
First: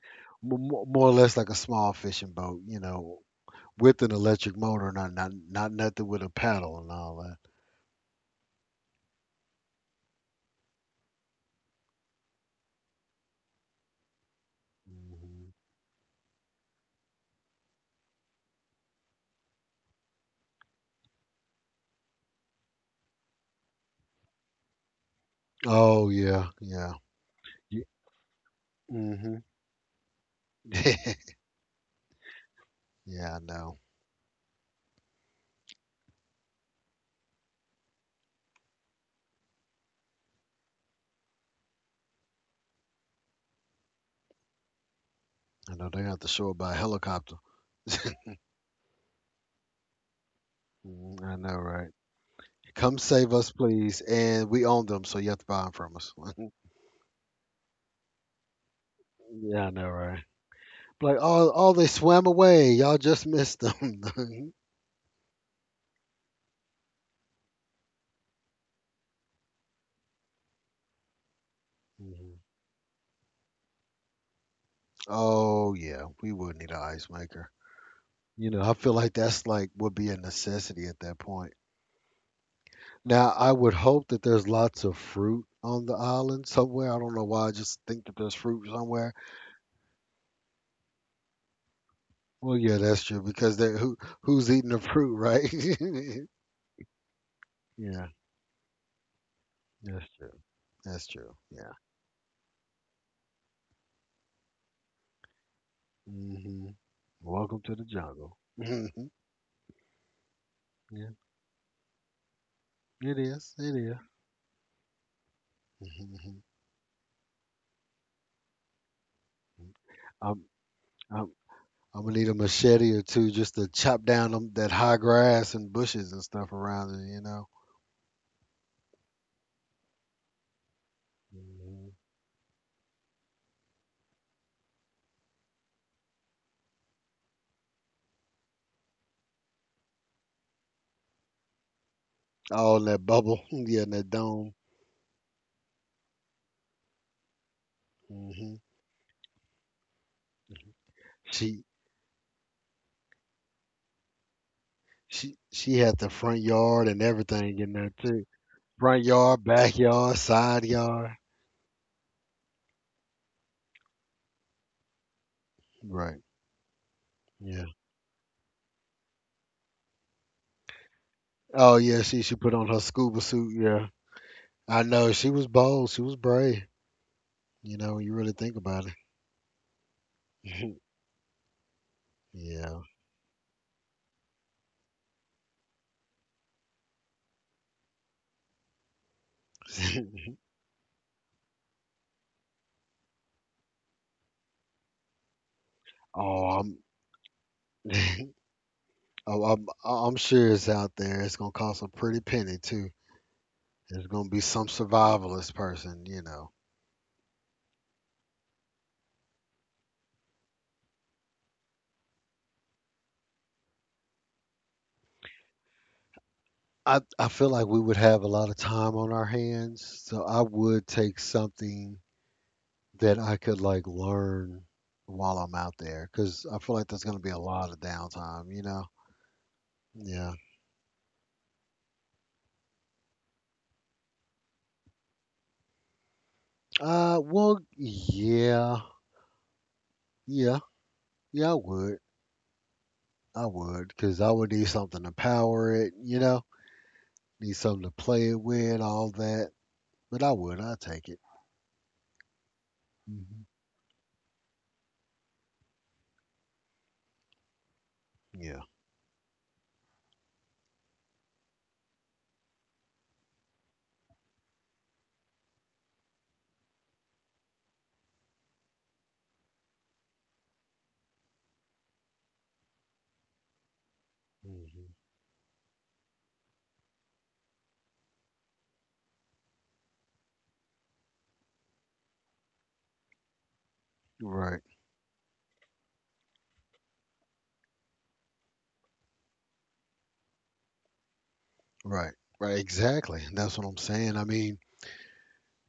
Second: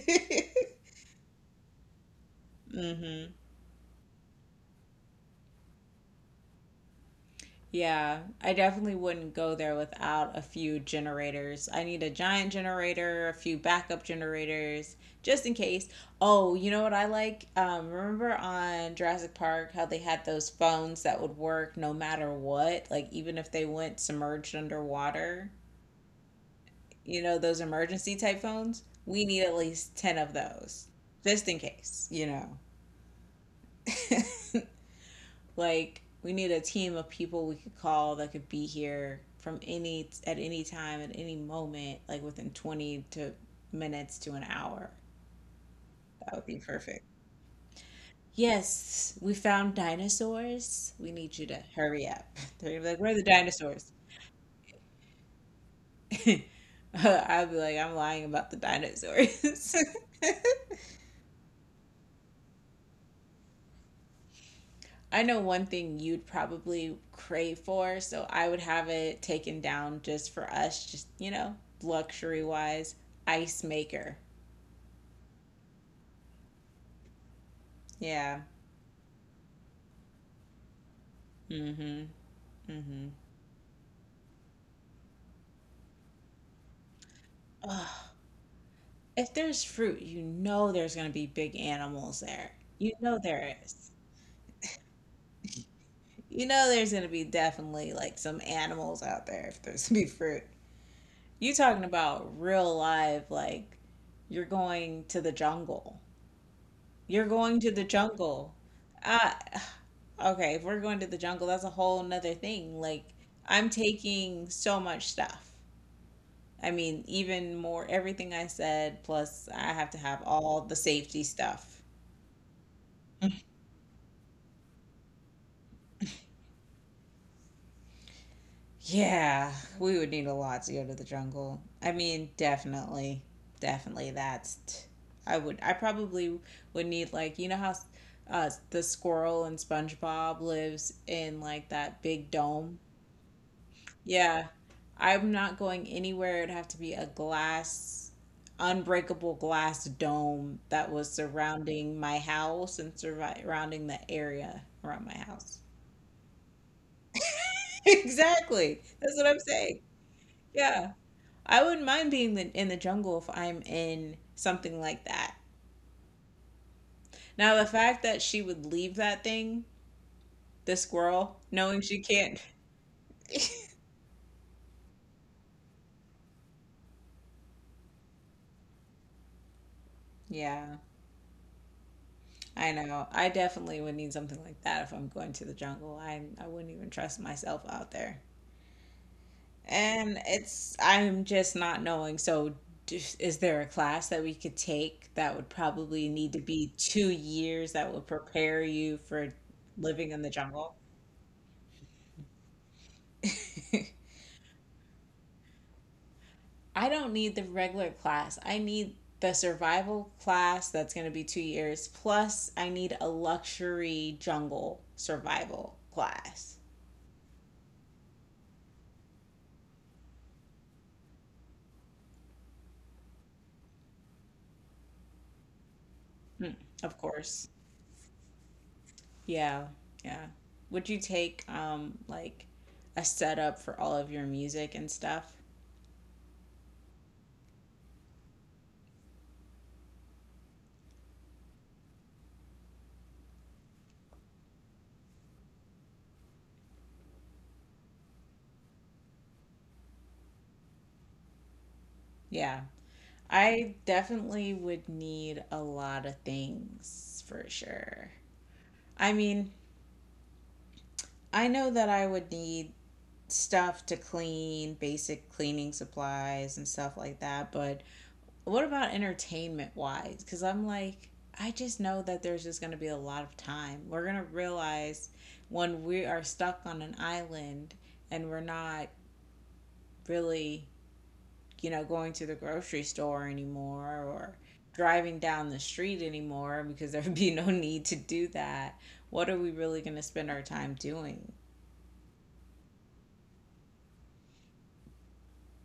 Speaker 1: more or less like a small fishing boat, you know,
Speaker 2: hmm
Speaker 1: with an electric motor, not nothing with a paddle and all that.
Speaker 2: Yeah, I definitely wouldn't go there without a few generators. I need a giant generator, a few backup generators, just
Speaker 1: hmm
Speaker 2: in case. Oh, you know what I like? Remember on Jurassic Park how they had those phones that would work no matter what, like even if they went submerged underwater?
Speaker 1: Oh yeah, yeah.
Speaker 2: You know, those emergency type phones? We
Speaker 1: Mm-hmm.
Speaker 2: need at least 10 of those,
Speaker 1: *laughs*
Speaker 2: just in case, you know.
Speaker 1: yeah, I know.
Speaker 2: *laughs* Like we need a team of people we could call that could be here from any time at any moment, like within 20 to minutes to an hour.
Speaker 1: I know they have to
Speaker 2: That would
Speaker 1: show up
Speaker 2: be
Speaker 1: by
Speaker 2: perfect.
Speaker 1: helicopter. *laughs*
Speaker 2: Yes, we found dinosaurs, we
Speaker 1: Mm, I
Speaker 2: need you
Speaker 1: know,
Speaker 2: to
Speaker 1: right?
Speaker 2: hurry up. *laughs* They're gonna be
Speaker 1: Come
Speaker 2: like, where are the
Speaker 1: save us,
Speaker 2: dinosaurs?
Speaker 1: please. And we own them, so you have to buy them from us. *laughs*
Speaker 2: *laughs* I'll be like, I'm lying about the
Speaker 1: yeah, I
Speaker 2: dinosaurs.
Speaker 1: know, right?
Speaker 2: *laughs*
Speaker 1: Like, oh, they swam away. Y'all just missed them. *laughs*
Speaker 2: I know one thing you'd probably crave for, so I would have it taken down just for us, just, you know,
Speaker 1: Mhm.
Speaker 2: luxury wise. Ice maker.
Speaker 1: Oh yeah, we would need an ice maker.
Speaker 2: Yeah.
Speaker 1: You know, I feel like that's like would be a necessity at that point.
Speaker 2: Mm hmm. Mm hmm.
Speaker 1: Now, I would hope that there's lots of fruit on the island somewhere. I don't know why. I just think
Speaker 2: Ugh.
Speaker 1: that there's fruit somewhere.
Speaker 2: If there's fruit, you know there's going to be big animals there.
Speaker 1: Well, yeah,
Speaker 2: You
Speaker 1: that's
Speaker 2: know
Speaker 1: true because
Speaker 2: there
Speaker 1: they
Speaker 2: is.
Speaker 1: who who's eating the fruit, right? *laughs*
Speaker 2: You know there's going to be definitely
Speaker 1: Yeah,
Speaker 2: like some animals out there if there's going to
Speaker 1: that's
Speaker 2: be
Speaker 1: true.
Speaker 2: fruit.
Speaker 1: That's true.
Speaker 2: You
Speaker 1: Yeah.
Speaker 2: talking about real live, like you're going to the jungle.
Speaker 1: hmm
Speaker 2: You're going
Speaker 1: Welcome
Speaker 2: to
Speaker 1: to
Speaker 2: the
Speaker 1: the jungle.
Speaker 2: jungle.
Speaker 1: *laughs*
Speaker 2: I Okay, if we're going to
Speaker 1: Yeah,
Speaker 2: the jungle, that's a whole nother thing. Like,
Speaker 1: it is.
Speaker 2: I'm
Speaker 1: It is.
Speaker 2: taking so much stuff.
Speaker 1: *laughs*
Speaker 2: I mean, even more, everything I said, plus I have to have
Speaker 1: Mm-hmm.
Speaker 2: all the safety
Speaker 1: I'm,
Speaker 2: stuff.
Speaker 1: I'm gonna need a machete or two
Speaker 2: *laughs*
Speaker 1: just to chop down that high grass and bushes and stuff around it, you know.
Speaker 2: Yeah, we would need a lot to go to the jungle.
Speaker 1: hmm
Speaker 2: I mean, definitely, definitely. I would. I probably would need, like, you know how the squirrel in SpongeBob lives in like that big
Speaker 1: All
Speaker 2: dome.
Speaker 1: in that bubble, *laughs* yeah, in that
Speaker 2: Yeah.
Speaker 1: dome.
Speaker 2: I'm not going anywhere. It'd have to be a glass,
Speaker 1: hmm
Speaker 2: unbreakable glass dome that was
Speaker 1: She
Speaker 2: surrounding my house and surrounding the area around my house. *laughs*
Speaker 1: she had the front yard and everything in there too.
Speaker 2: Exactly.
Speaker 1: Front
Speaker 2: That's what I'm
Speaker 1: yard,
Speaker 2: saying.
Speaker 1: backyard, side
Speaker 2: Yeah.
Speaker 1: yard.
Speaker 2: I wouldn't mind being in the jungle if I'm in something like that.
Speaker 1: Right.
Speaker 2: Now, the
Speaker 1: Yeah.
Speaker 2: fact that she would leave that thing, the squirrel,
Speaker 1: Oh
Speaker 2: knowing she
Speaker 1: yeah, she
Speaker 2: can't.
Speaker 1: put on her scuba suit. Yeah, I know she was bold. She was brave. You know, when you really think about it.
Speaker 2: *laughs* Yeah. I
Speaker 1: *laughs* yeah.
Speaker 2: know. I definitely would need something like that if I'm going to the jungle. I wouldn't even trust myself out there. And
Speaker 1: *laughs*
Speaker 2: it's I'm just not knowing. So is there a class that we could take that would probably need to
Speaker 1: oh,
Speaker 2: be 2 years that will
Speaker 1: I'm. *laughs*
Speaker 2: prepare you for
Speaker 1: Oh,
Speaker 2: living
Speaker 1: I'm
Speaker 2: in the
Speaker 1: sure it's
Speaker 2: jungle?
Speaker 1: out there. It's gonna cost a pretty penny too. There's
Speaker 2: *laughs*
Speaker 1: gonna be some survivalist person, you know.
Speaker 2: I don't need the regular class. I need the survival class that's going to be 2 years. Plus, I need a luxury jungle survival class.
Speaker 1: I feel like we would have a lot of time on our hands, so I would take something that I could like learn while I'm out there, because
Speaker 2: Mm,
Speaker 1: I feel like
Speaker 2: of
Speaker 1: there's gonna be a
Speaker 2: course.
Speaker 1: lot of downtime, you know.
Speaker 2: Yeah, yeah.
Speaker 1: Yeah.
Speaker 2: Would you take like a setup for all of your music and stuff?
Speaker 1: Well, yeah, yeah, yeah. I would, because I would need something to power it, you know. Need something to play it with, all that. But I would, I'd take it.
Speaker 2: Yeah.
Speaker 1: hmm
Speaker 2: I definitely would need a lot of things for sure.
Speaker 1: Yeah.
Speaker 2: I mean, I know that I would need stuff to clean, basic cleaning supplies and stuff like that, but what about entertainment wise? Because I'm like, I just know that there's just going to be a lot of time. We're going to
Speaker 1: hmm
Speaker 2: realize when we are stuck on an island and we're not really, you know, going to the grocery store anymore or
Speaker 1: Right,
Speaker 2: driving down the street anymore because there would be no need to do that. What are we really going to spend our time doing?
Speaker 1: right, right. Exactly. That's what I'm saying. I mean,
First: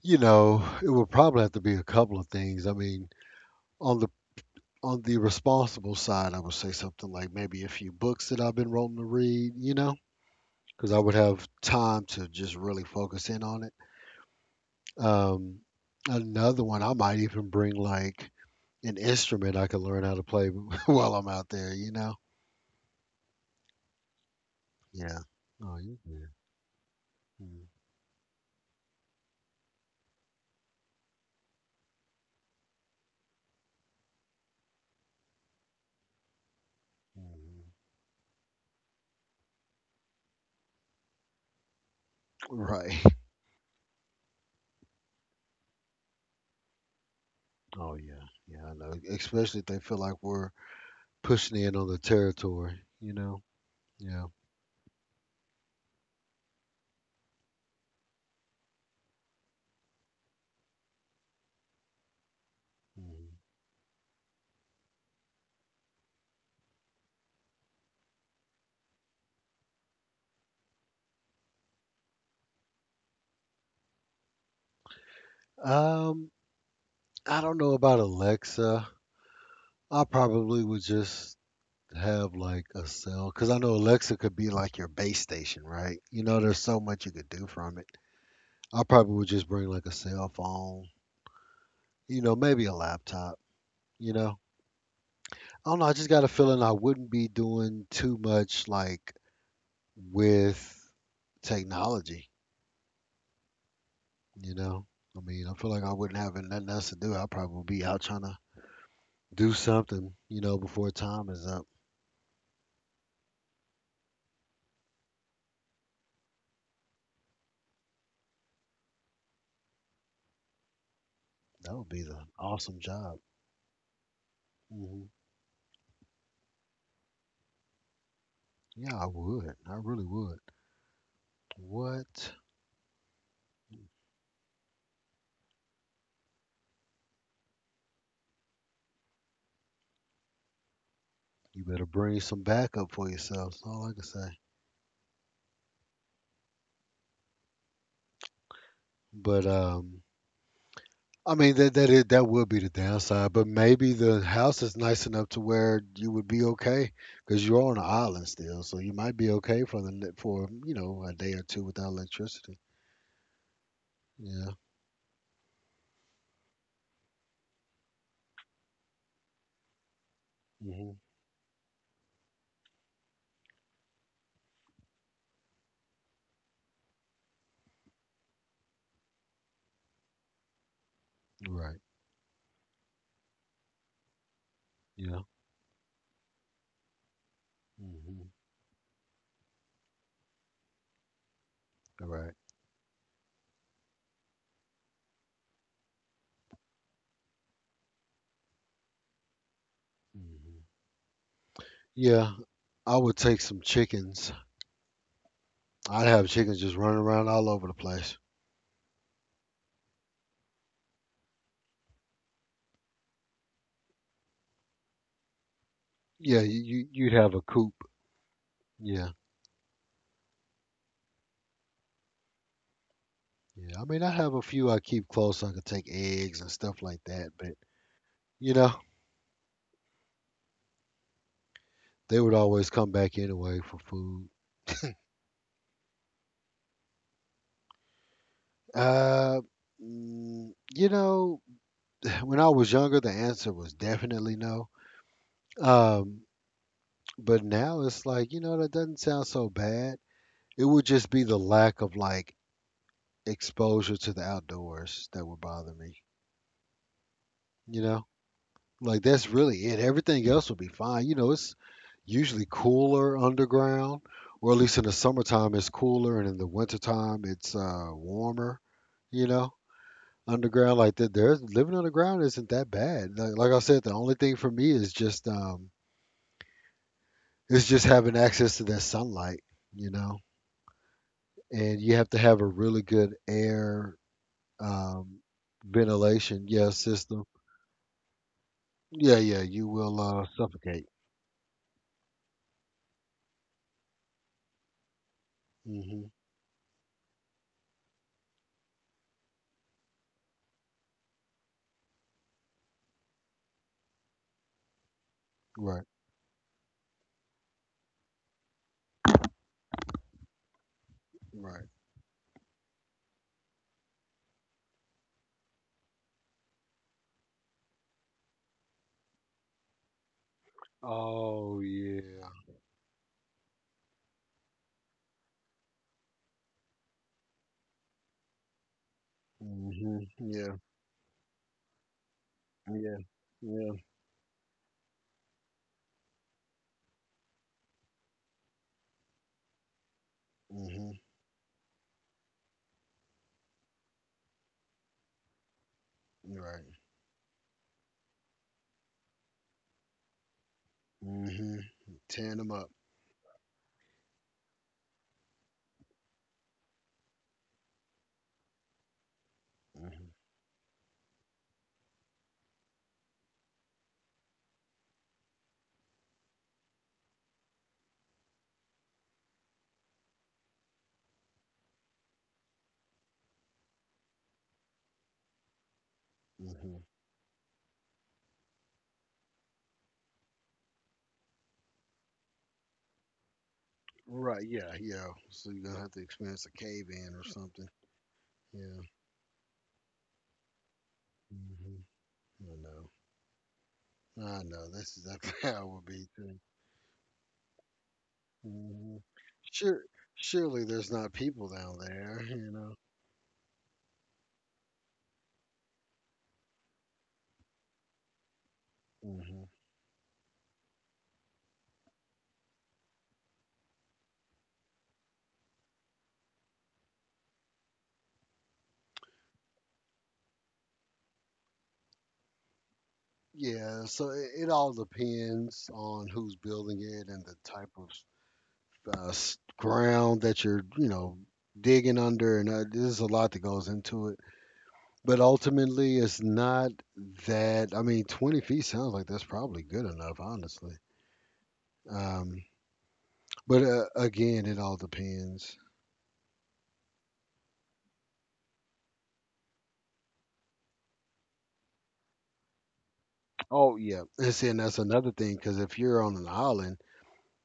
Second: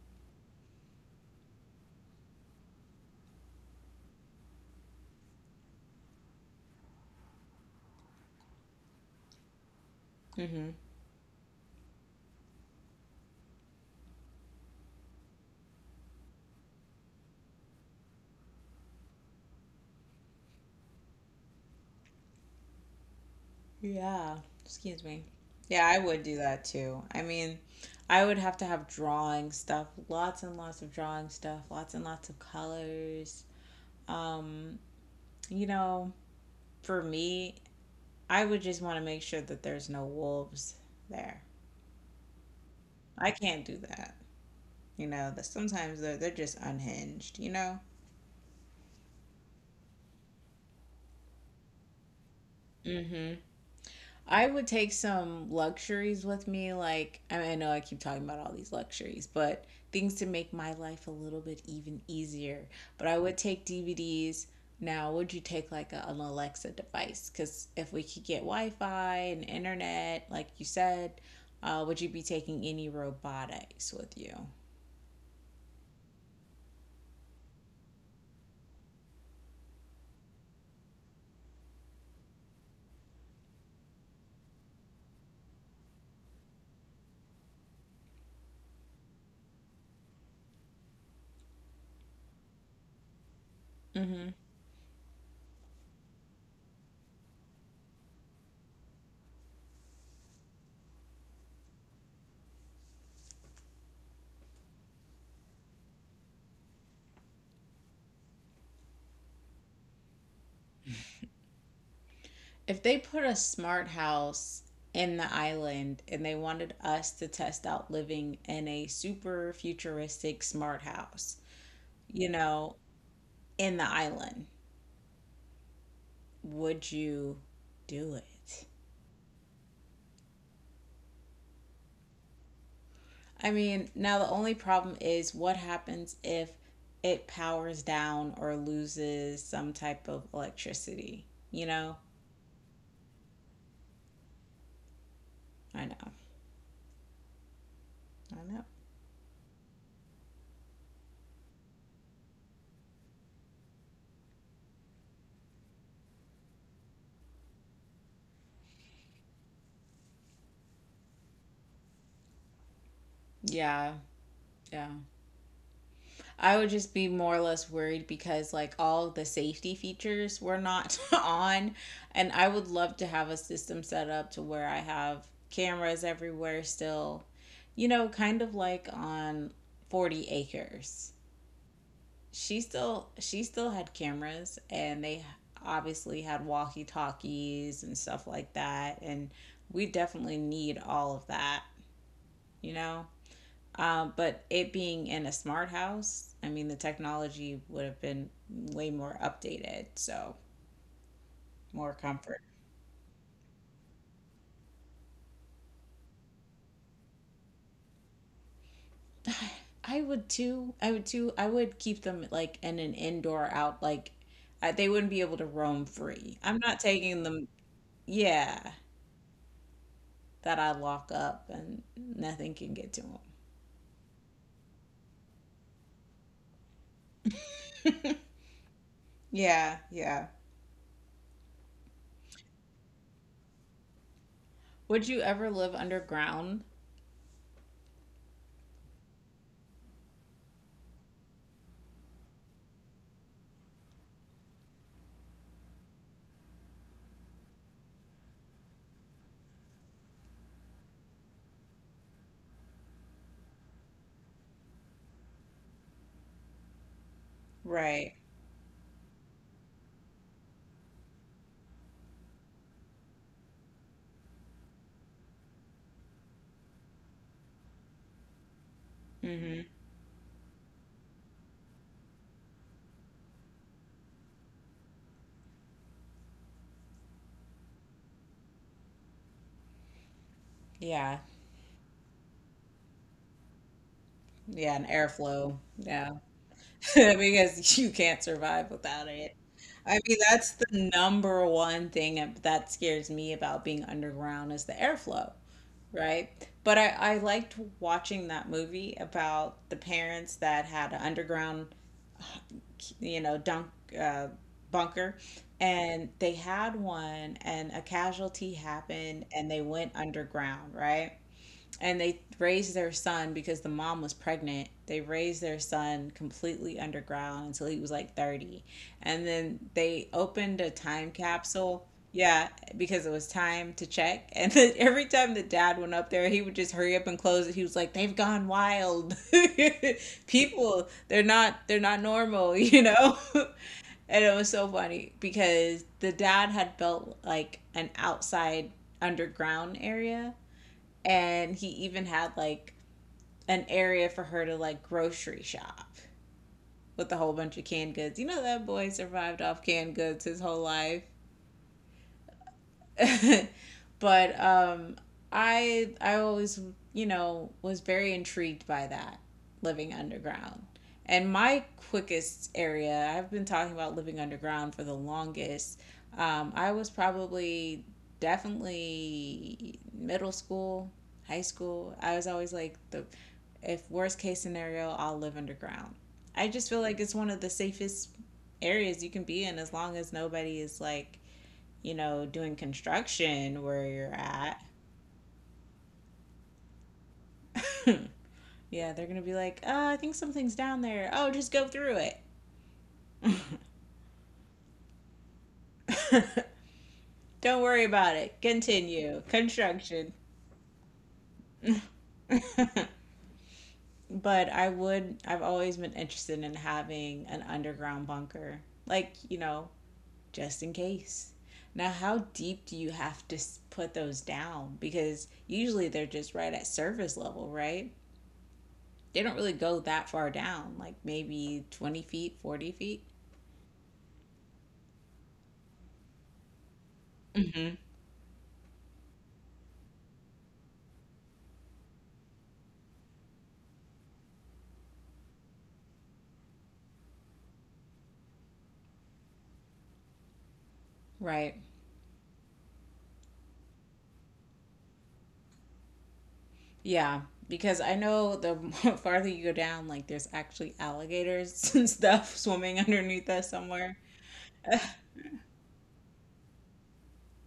Speaker 1: you know, it would probably have to be a couple of things. I mean, on the on the responsible side, I would say something like maybe a few books that I've been wanting to read. You know,
Speaker 2: Mm-hmm.
Speaker 1: because I would have time to just really focus in on it. Um, another one, I might even bring like an instrument I could learn how to play *laughs* while I'm out there. You know.
Speaker 2: Yeah, excuse
Speaker 1: Yeah.
Speaker 2: me.
Speaker 1: Oh,
Speaker 2: Yeah,
Speaker 1: you.
Speaker 2: I would
Speaker 1: Yeah.
Speaker 2: do that too. I mean,
Speaker 1: hmm
Speaker 2: I would have to have drawing stuff, lots and lots of drawing stuff, lots and lots of colors. Um, you know, for me, I would just want to make sure that there's no wolves there.
Speaker 1: Right.
Speaker 2: I can't do that. You know, that sometimes they're just unhinged, you know?
Speaker 1: Oh yeah, yeah, I know. Especially if they feel like we're pushing in on the territory, you know. Yeah.
Speaker 2: I would take some luxuries with me. Like, I mean, I know I keep talking about all these luxuries, but things to make my life a little bit even easier. But I
Speaker 1: Mhm.
Speaker 2: would take DVDs. Now, would you take like a, an Alexa device? Because if we could get Wi Fi and internet, like you said, would you be taking any robotics with you?
Speaker 1: Um, I don't know about Alexa. I probably would just have like a cell, because I know Alexa could be like your base station, right? You know, there's so much you could do from it. I probably would just bring like a cell phone, you know, maybe a laptop, you know. I don't know. I just got a feeling I wouldn't be doing too much like with technology. You know, I mean, I feel like I wouldn't have nothing else to do. I probably would be out trying to do something, you know, before time is up.
Speaker 2: If they put a smart house in the island and they wanted us to test out living in a super futuristic smart house,
Speaker 1: That would be
Speaker 2: you
Speaker 1: an
Speaker 2: know,
Speaker 1: awesome job.
Speaker 2: in the island,
Speaker 1: hmm
Speaker 2: would you do it?
Speaker 1: Yeah, I would. I really would. What?
Speaker 2: I mean, now the only problem is what happens if it powers down or loses some type of electricity, you
Speaker 1: You better
Speaker 2: know?
Speaker 1: bring some backup for yourself. That's all I can say.
Speaker 2: I know. I know.
Speaker 1: But I mean that would be the downside. But maybe the house is nice enough to where you would be okay because you're on an island still, so you might be okay for the for you know a day or two without electricity.
Speaker 2: Yeah.
Speaker 1: Yeah.
Speaker 2: Yeah. I would just be more or less worried because like all the safety features were
Speaker 1: hmm
Speaker 2: not *laughs* on, and I would love to have a system set up to where I have cameras everywhere still. You know, kind of like on 40 acres.
Speaker 1: Right.
Speaker 2: She still had cameras and
Speaker 1: Yeah.
Speaker 2: they obviously had walkie-talkies and stuff
Speaker 1: hmm
Speaker 2: like that, and we definitely need all of that,
Speaker 1: All right.
Speaker 2: you know? But it being in a smart house, I mean, the technology would have been way more updated, so
Speaker 1: hmm
Speaker 2: more
Speaker 1: Yeah,
Speaker 2: comfort.
Speaker 1: I would take some chickens. I'd have chickens just running around all over the place.
Speaker 2: I would too. I would too. I would keep them like in an indoor out like I, they wouldn't be able to roam free.
Speaker 1: Yeah, you,
Speaker 2: I'm not
Speaker 1: you you'd
Speaker 2: taking
Speaker 1: have a
Speaker 2: them.
Speaker 1: coop.
Speaker 2: Yeah,
Speaker 1: Yeah,
Speaker 2: that I lock up and nothing can get to them.
Speaker 1: yeah. I mean, I have a few I keep close, so I could take eggs and stuff like that, but you know,
Speaker 2: Yeah, yeah.
Speaker 1: they would always come back anyway for food.
Speaker 2: Would you ever live underground?
Speaker 1: Uh, you know, *sighs* when I was younger, the answer was definitely no. Um, but now it's like, you know, that doesn't sound so bad. It would just be the lack of like exposure to the outdoors that would bother me. You know,
Speaker 2: Right.
Speaker 1: like that's really it. Everything else would be fine. You know, it's usually cooler underground, or at least in the summertime it's cooler, and in the wintertime it's warmer. You know,
Speaker 2: Mm-hmm.
Speaker 1: underground like that. There's living underground isn't that bad. Like I said, the only thing for me is just it's just having access to that sunlight. You know,
Speaker 2: Yeah.
Speaker 1: and you have to have a really good air
Speaker 2: Yeah, an
Speaker 1: um,
Speaker 2: airflow. Yeah.
Speaker 1: ventilation, yeah,
Speaker 2: *laughs*
Speaker 1: system.
Speaker 2: Because you can't survive without
Speaker 1: Yeah,
Speaker 2: it.
Speaker 1: yeah, you
Speaker 2: I
Speaker 1: will
Speaker 2: mean, that's the
Speaker 1: suffocate.
Speaker 2: number one thing that scares me about being underground is the airflow,
Speaker 1: hmm
Speaker 2: right? But I liked watching that movie about the parents that had an underground, *sighs* you know, dunk uh, bunker,
Speaker 1: Right,
Speaker 2: and they had one, and a casualty happened, and they went underground, right?
Speaker 1: right.
Speaker 2: And they raised their son because the mom was pregnant. They raised their son completely underground until he was like 30. And then they opened a time
Speaker 1: Oh
Speaker 2: capsule.
Speaker 1: yeah.
Speaker 2: Yeah, because it was time to check. *laughs* And then every time the dad went up there, he would just hurry up and close it. He was like, "They've gone wild. *laughs*
Speaker 1: Yeah,
Speaker 2: People, they're not normal, you
Speaker 1: yeah,
Speaker 2: know?" *laughs*
Speaker 1: yeah.
Speaker 2: And it was so funny because the dad had built like an outside underground area,
Speaker 1: hmm
Speaker 2: and he even had like an area for her to like grocery shop
Speaker 1: Right.
Speaker 2: with a whole bunch of canned goods. You know that boy survived off canned goods his whole life.
Speaker 1: hmm Tearing them up.
Speaker 2: *laughs* But I always, you know, was very intrigued by that living
Speaker 1: hmm
Speaker 2: underground. And my quickest area, I've been talking about living underground for the longest. I was probably definitely middle school, high school. I was always like the, if worst case scenario, I'll live underground. I just
Speaker 1: hmm
Speaker 2: feel like it's one of the safest areas you can be in as long as nobody is like, you know, doing construction where you're
Speaker 1: Right.
Speaker 2: at.
Speaker 1: Yeah, yeah. So you're gonna have to experience a cave-in or something.
Speaker 2: *laughs*
Speaker 1: Yeah.
Speaker 2: Yeah, they're going to be like, oh, I think something's down there. Oh, just go
Speaker 1: hmm
Speaker 2: through
Speaker 1: I
Speaker 2: it.
Speaker 1: know. I know. This is that's *laughs* how it would be too.
Speaker 2: *laughs* Don't worry about it.
Speaker 1: hmm
Speaker 2: Continue.
Speaker 1: Sure.
Speaker 2: Construction.
Speaker 1: Surely there's not people down there. You know.
Speaker 2: *laughs* But I would, I've always been interested in having an underground bunker, like, you
Speaker 1: Mm-hmm.
Speaker 2: know, just in case. Now, how deep do you have to put those down? Because usually they're just right at surface level, right? They don't really go that far down, like maybe 20 feet, 40 feet.
Speaker 1: Yeah, so it all depends on who's building it and the type
Speaker 2: Mm-hmm.
Speaker 1: of ground that you're, you know, digging under, and there's a lot that goes into it. But ultimately, it's not that. I mean, 20 feet sounds like that's probably good enough, honestly.
Speaker 2: Right.
Speaker 1: Um, but again, it all depends.
Speaker 2: Yeah. Because I know the *laughs* farther you go down, like there's actually alligators *laughs* and stuff swimming underneath us
Speaker 1: Oh
Speaker 2: somewhere.
Speaker 1: yeah, and see, and that's another thing because if you're on an island,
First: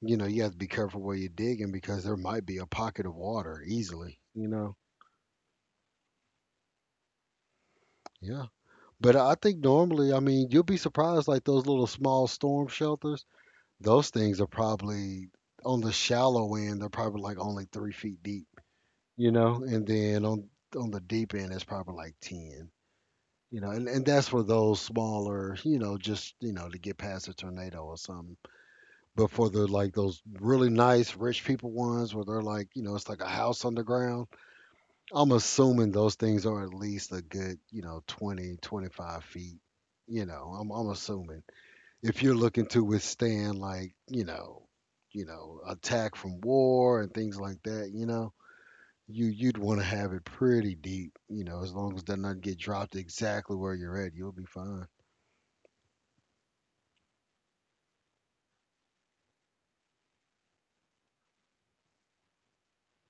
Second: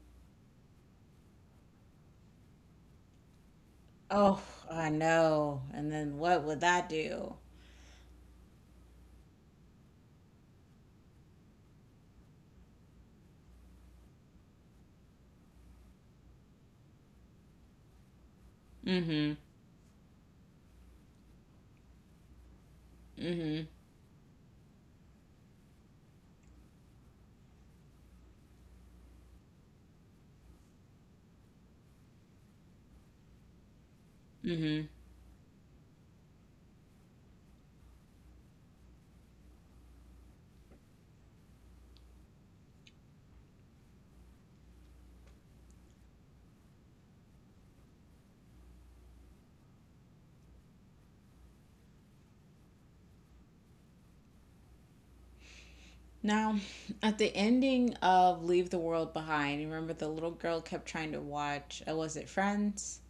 Speaker 1: you know, you have to be careful where you're digging because there might be a pocket of water easily.
Speaker 2: Oh,
Speaker 1: You know,
Speaker 2: I know. And then what would that do?
Speaker 1: yeah. But I think normally, I mean, you'll be surprised, like those little small storm shelters, those things are probably on the shallow end, they're probably like only 3 feet deep, you
Speaker 2: Mm
Speaker 1: know, and then on the deep end it's probably like ten.
Speaker 2: hmm.
Speaker 1: You
Speaker 2: Mm
Speaker 1: know, and that's for those smaller, you know, just, you know, to get past a tornado or something. But for the like those really nice rich people ones where they're like, you know, it's like a house underground,
Speaker 2: hmm. Mm hmm.
Speaker 1: I'm assuming those things are at least a good, you know, 25 feet. You know, I'm assuming if you're looking to withstand like, you know, attack from war and things like that, you know, you'd want to have it pretty deep. You know, as long as it does not get dropped exactly where you're at, you'll be fine.
Speaker 2: Now, at the ending of Leave the World Behind, you remember the little girl kept trying to watch, was it Friends?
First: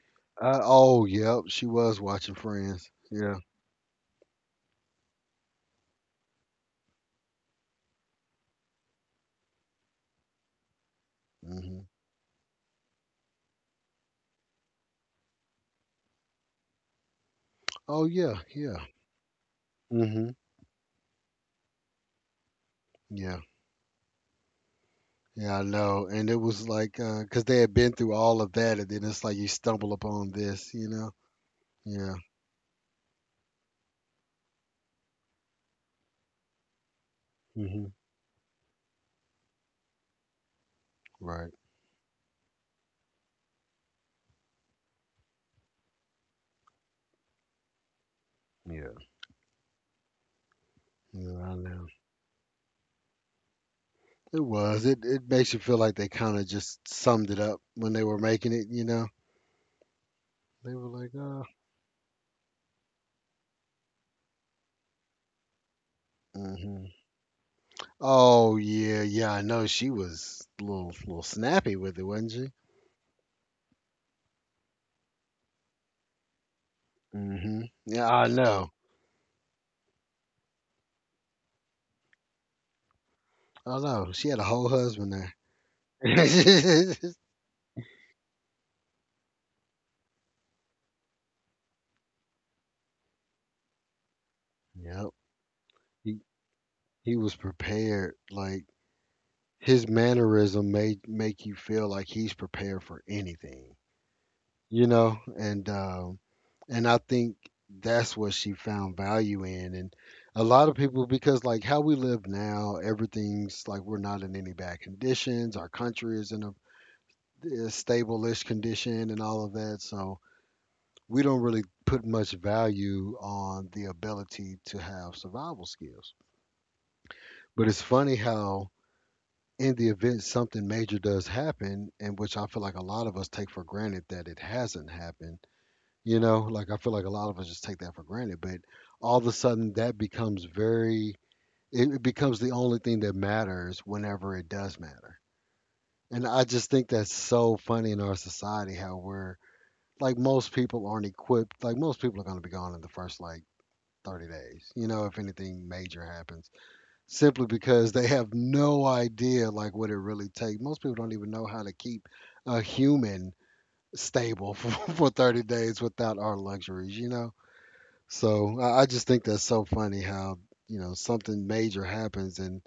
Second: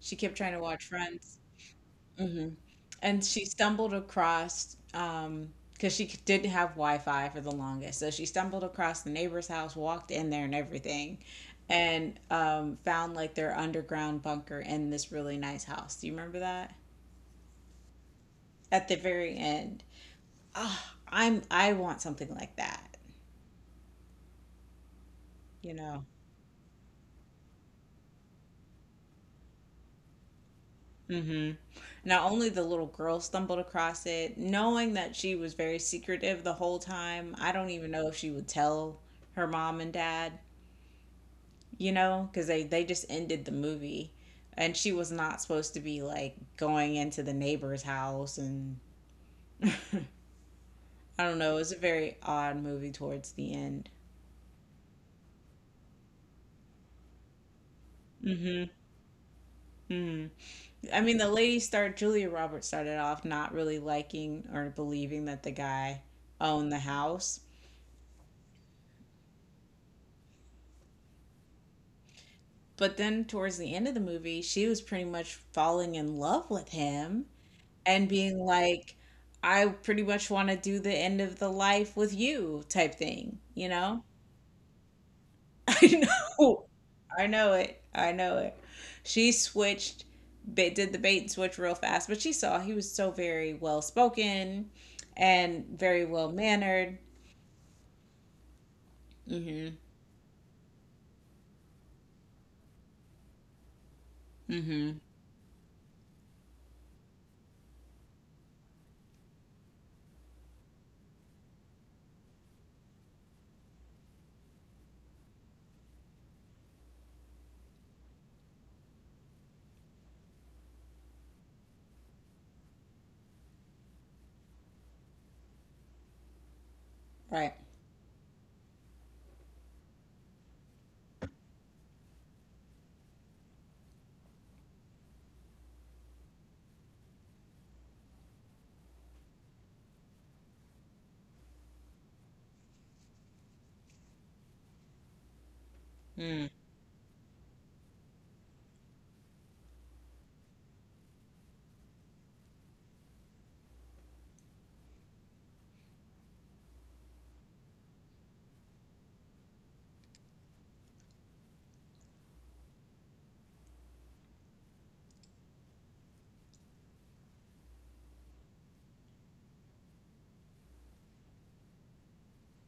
Speaker 2: She kept trying to watch
Speaker 1: Oh,
Speaker 2: Friends.
Speaker 1: yep, she was watching
Speaker 2: Hmm.
Speaker 1: Friends.
Speaker 2: And
Speaker 1: Yeah.
Speaker 2: she stumbled across, because didn't have Wi-Fi for the longest. So she stumbled across the neighbor's house, walked in there and everything,
Speaker 1: hmm
Speaker 2: and found like their underground bunker in this really nice house. Do you remember that?
Speaker 1: Oh yeah,
Speaker 2: At
Speaker 1: yeah.
Speaker 2: the very end.
Speaker 1: hmm
Speaker 2: I want something like that,
Speaker 1: Yeah. Yeah, I
Speaker 2: you know.
Speaker 1: know. And it was like, 'cause they had been through all of that, and then it's like you stumble upon this, you know?
Speaker 2: Hmm.
Speaker 1: Yeah.
Speaker 2: Not only the little girl stumbled across it, knowing that she was very secretive the whole time. I don't
Speaker 1: hmm
Speaker 2: even know if she would tell her mom and dad.
Speaker 1: Right.
Speaker 2: You know, because they just ended the movie, and she was not supposed to be like going into the neighbor's house, and
Speaker 1: Yeah.
Speaker 2: *laughs* I don't
Speaker 1: Yeah,
Speaker 2: know.
Speaker 1: I
Speaker 2: It was a
Speaker 1: know.
Speaker 2: very odd movie towards the end.
Speaker 1: It was. It makes you feel like they kind of just summed it up when they were making it,
Speaker 2: Hmm.
Speaker 1: you know?
Speaker 2: Hmm.
Speaker 1: They were
Speaker 2: I
Speaker 1: like,
Speaker 2: mean, the lady start Julia Roberts started off not really liking or believing that the guy owned the
Speaker 1: hmm
Speaker 2: house,
Speaker 1: oh, yeah, yeah, I know. She was a little snappy with it, wasn't she?
Speaker 2: but then towards the end of the movie, she was pretty much falling in love with him
Speaker 1: Hmm
Speaker 2: and
Speaker 1: Yeah, I
Speaker 2: being
Speaker 1: know.
Speaker 2: like, I pretty much want to do the end of the life with you type thing, you
Speaker 1: I
Speaker 2: know?
Speaker 1: know. She had a whole husband there.
Speaker 2: *laughs* I know.
Speaker 1: *laughs*
Speaker 2: I know it. I know it. She switched, did the bait and switch real fast, but she saw he was so very well spoken
Speaker 1: Yep.
Speaker 2: and very
Speaker 1: He,
Speaker 2: well mannered.
Speaker 1: he was prepared. Like,
Speaker 2: Hmm.
Speaker 1: his mannerism may make you feel like he's prepared for anything, you
Speaker 2: Hmm.
Speaker 1: know, and I think that's what she found value in, and a lot of people because like how we live now, everything's like we're not in any bad conditions. Our country is in a stable-ish condition and all of that, so we don't really put much value on the ability to have survival skills.
Speaker 2: Right.
Speaker 1: But it's funny how in the event something major does happen, and which I feel like a lot of us take for granted that it hasn't happened, you know, like I feel like a lot of us just take that for granted, but all of a sudden that becomes very, it becomes the only thing that matters whenever it does matter. And I
Speaker 2: Mm.
Speaker 1: just think that's so funny in our society how we're like most people aren't equipped, like most people are going to be gone in the first like 30 days, you know, if anything major happens simply because they have no idea like what it really takes. Most people don't even know how to keep a human stable for, *laughs* for 30 days without our luxuries, you know? So I just think that's so funny how, you know, something major happens and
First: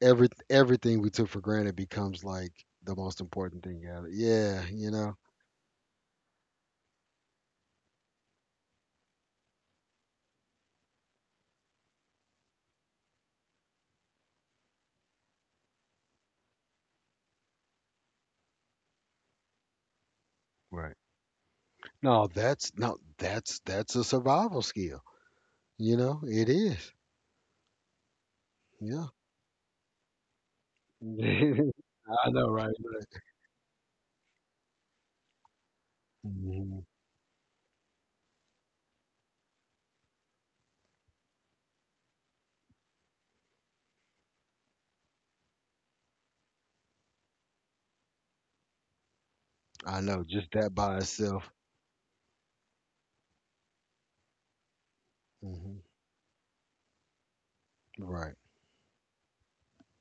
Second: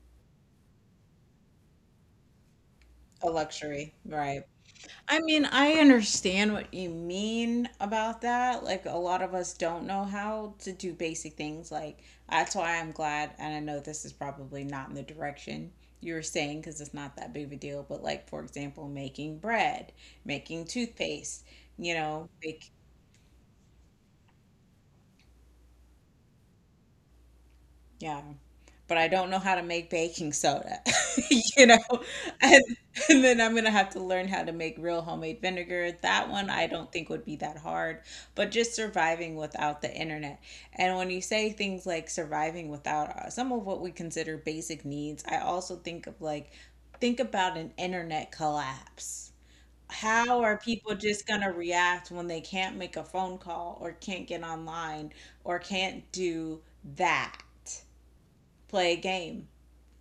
Speaker 1: everything we took for granted becomes like the most
Speaker 2: A
Speaker 1: important thing
Speaker 2: luxury.
Speaker 1: out of it.
Speaker 2: Right.
Speaker 1: Yeah, you know.
Speaker 2: I mean, I understand what you mean about that. Like, a lot of us don't know how to do basic things. Like, that's why I'm glad, and I know this is probably not in the direction you were saying because it's not that big of a deal, but like, for example, making bread, making
Speaker 1: Right.
Speaker 2: toothpaste, you
Speaker 1: No,
Speaker 2: know, make,
Speaker 1: that's no that's a survival skill. You know, it is.
Speaker 2: Yeah. But I
Speaker 1: Yeah.
Speaker 2: don't know how to make baking soda, *laughs* you
Speaker 1: *laughs*
Speaker 2: know?
Speaker 1: I know,
Speaker 2: And,
Speaker 1: right?
Speaker 2: and then I'm gonna have to learn how to make real homemade vinegar. That one I
Speaker 1: Mhm.
Speaker 2: don't think would be that hard, but just surviving without the internet. And when you say things like surviving without some of what we consider basic needs, I also think of like, think about an internet collapse.
Speaker 1: I know
Speaker 2: How
Speaker 1: just
Speaker 2: are
Speaker 1: that
Speaker 2: people
Speaker 1: by
Speaker 2: just
Speaker 1: itself.
Speaker 2: gonna react when they can't make a phone call or can't get online or
Speaker 1: Hmm
Speaker 2: can't do that?
Speaker 1: Right.
Speaker 2: Play a game.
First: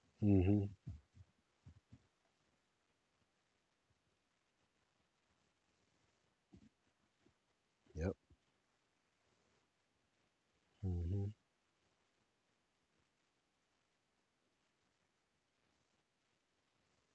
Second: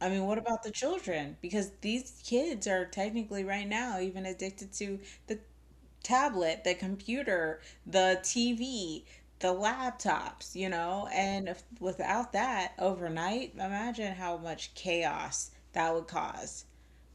Speaker 2: I mean, what about
Speaker 1: hmm
Speaker 2: the children? Because these kids are technically right now even addicted to the tablet, the computer,
Speaker 1: Yep.
Speaker 2: the TV, the laptops, you know?
Speaker 1: hmm
Speaker 2: And if, without that, overnight, imagine how much chaos that would cause.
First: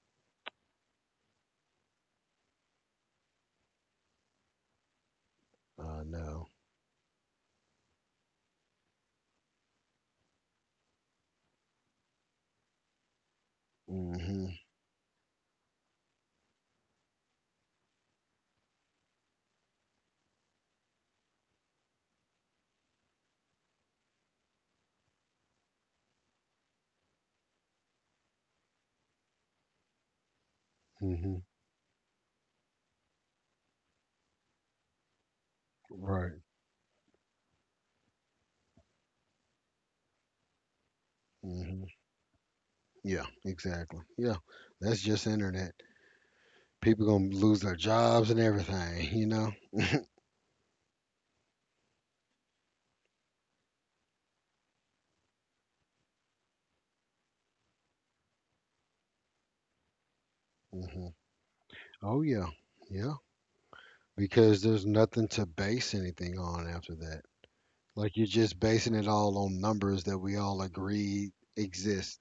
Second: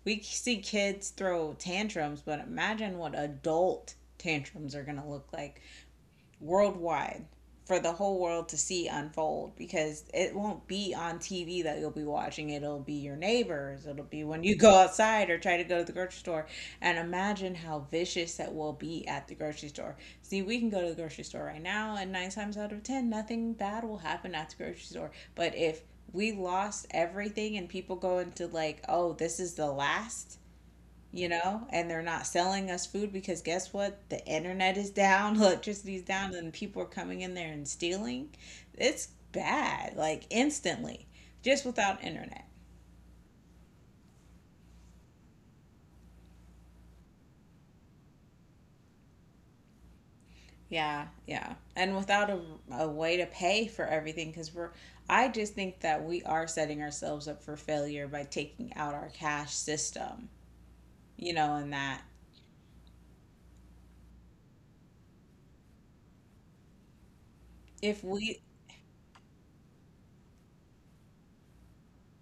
Speaker 2: We see kids throw tantrums, but imagine what adult tantrums are going to look like
Speaker 1: I know.
Speaker 2: worldwide for the whole world to see unfold because it won't be on TV that you'll be watching. It'll be your neighbors. It'll be when you
Speaker 1: Hmm
Speaker 2: go outside or try to go to the grocery store. And imagine how vicious that will be at the grocery store. See, we can go to the grocery store right now, and nine times out of ten, nothing bad will happen at the grocery store. But if we lost everything and people go into like, oh, this is the last you
Speaker 1: hmm
Speaker 2: know, and they're not selling us food because guess what? The internet is down, *laughs* electricity's down,
Speaker 1: Right.
Speaker 2: and people are coming in there and stealing. It's bad, like instantly, just
Speaker 1: hmm
Speaker 2: without internet.
Speaker 1: Yeah. Exactly. Yeah. That's just internet. People gonna lose their jobs and everything. *laughs* You know.
Speaker 2: Yeah, yeah. And without a way to pay for everything, I just think that we are setting ourselves up for failure by taking out our cash system,
Speaker 1: Hmm
Speaker 2: you know, and that
Speaker 1: Oh yeah. Yeah. Because there's nothing to base anything on after that.
Speaker 2: if
Speaker 1: Like you're
Speaker 2: we,
Speaker 1: just basing it all on numbers that we all agree exist,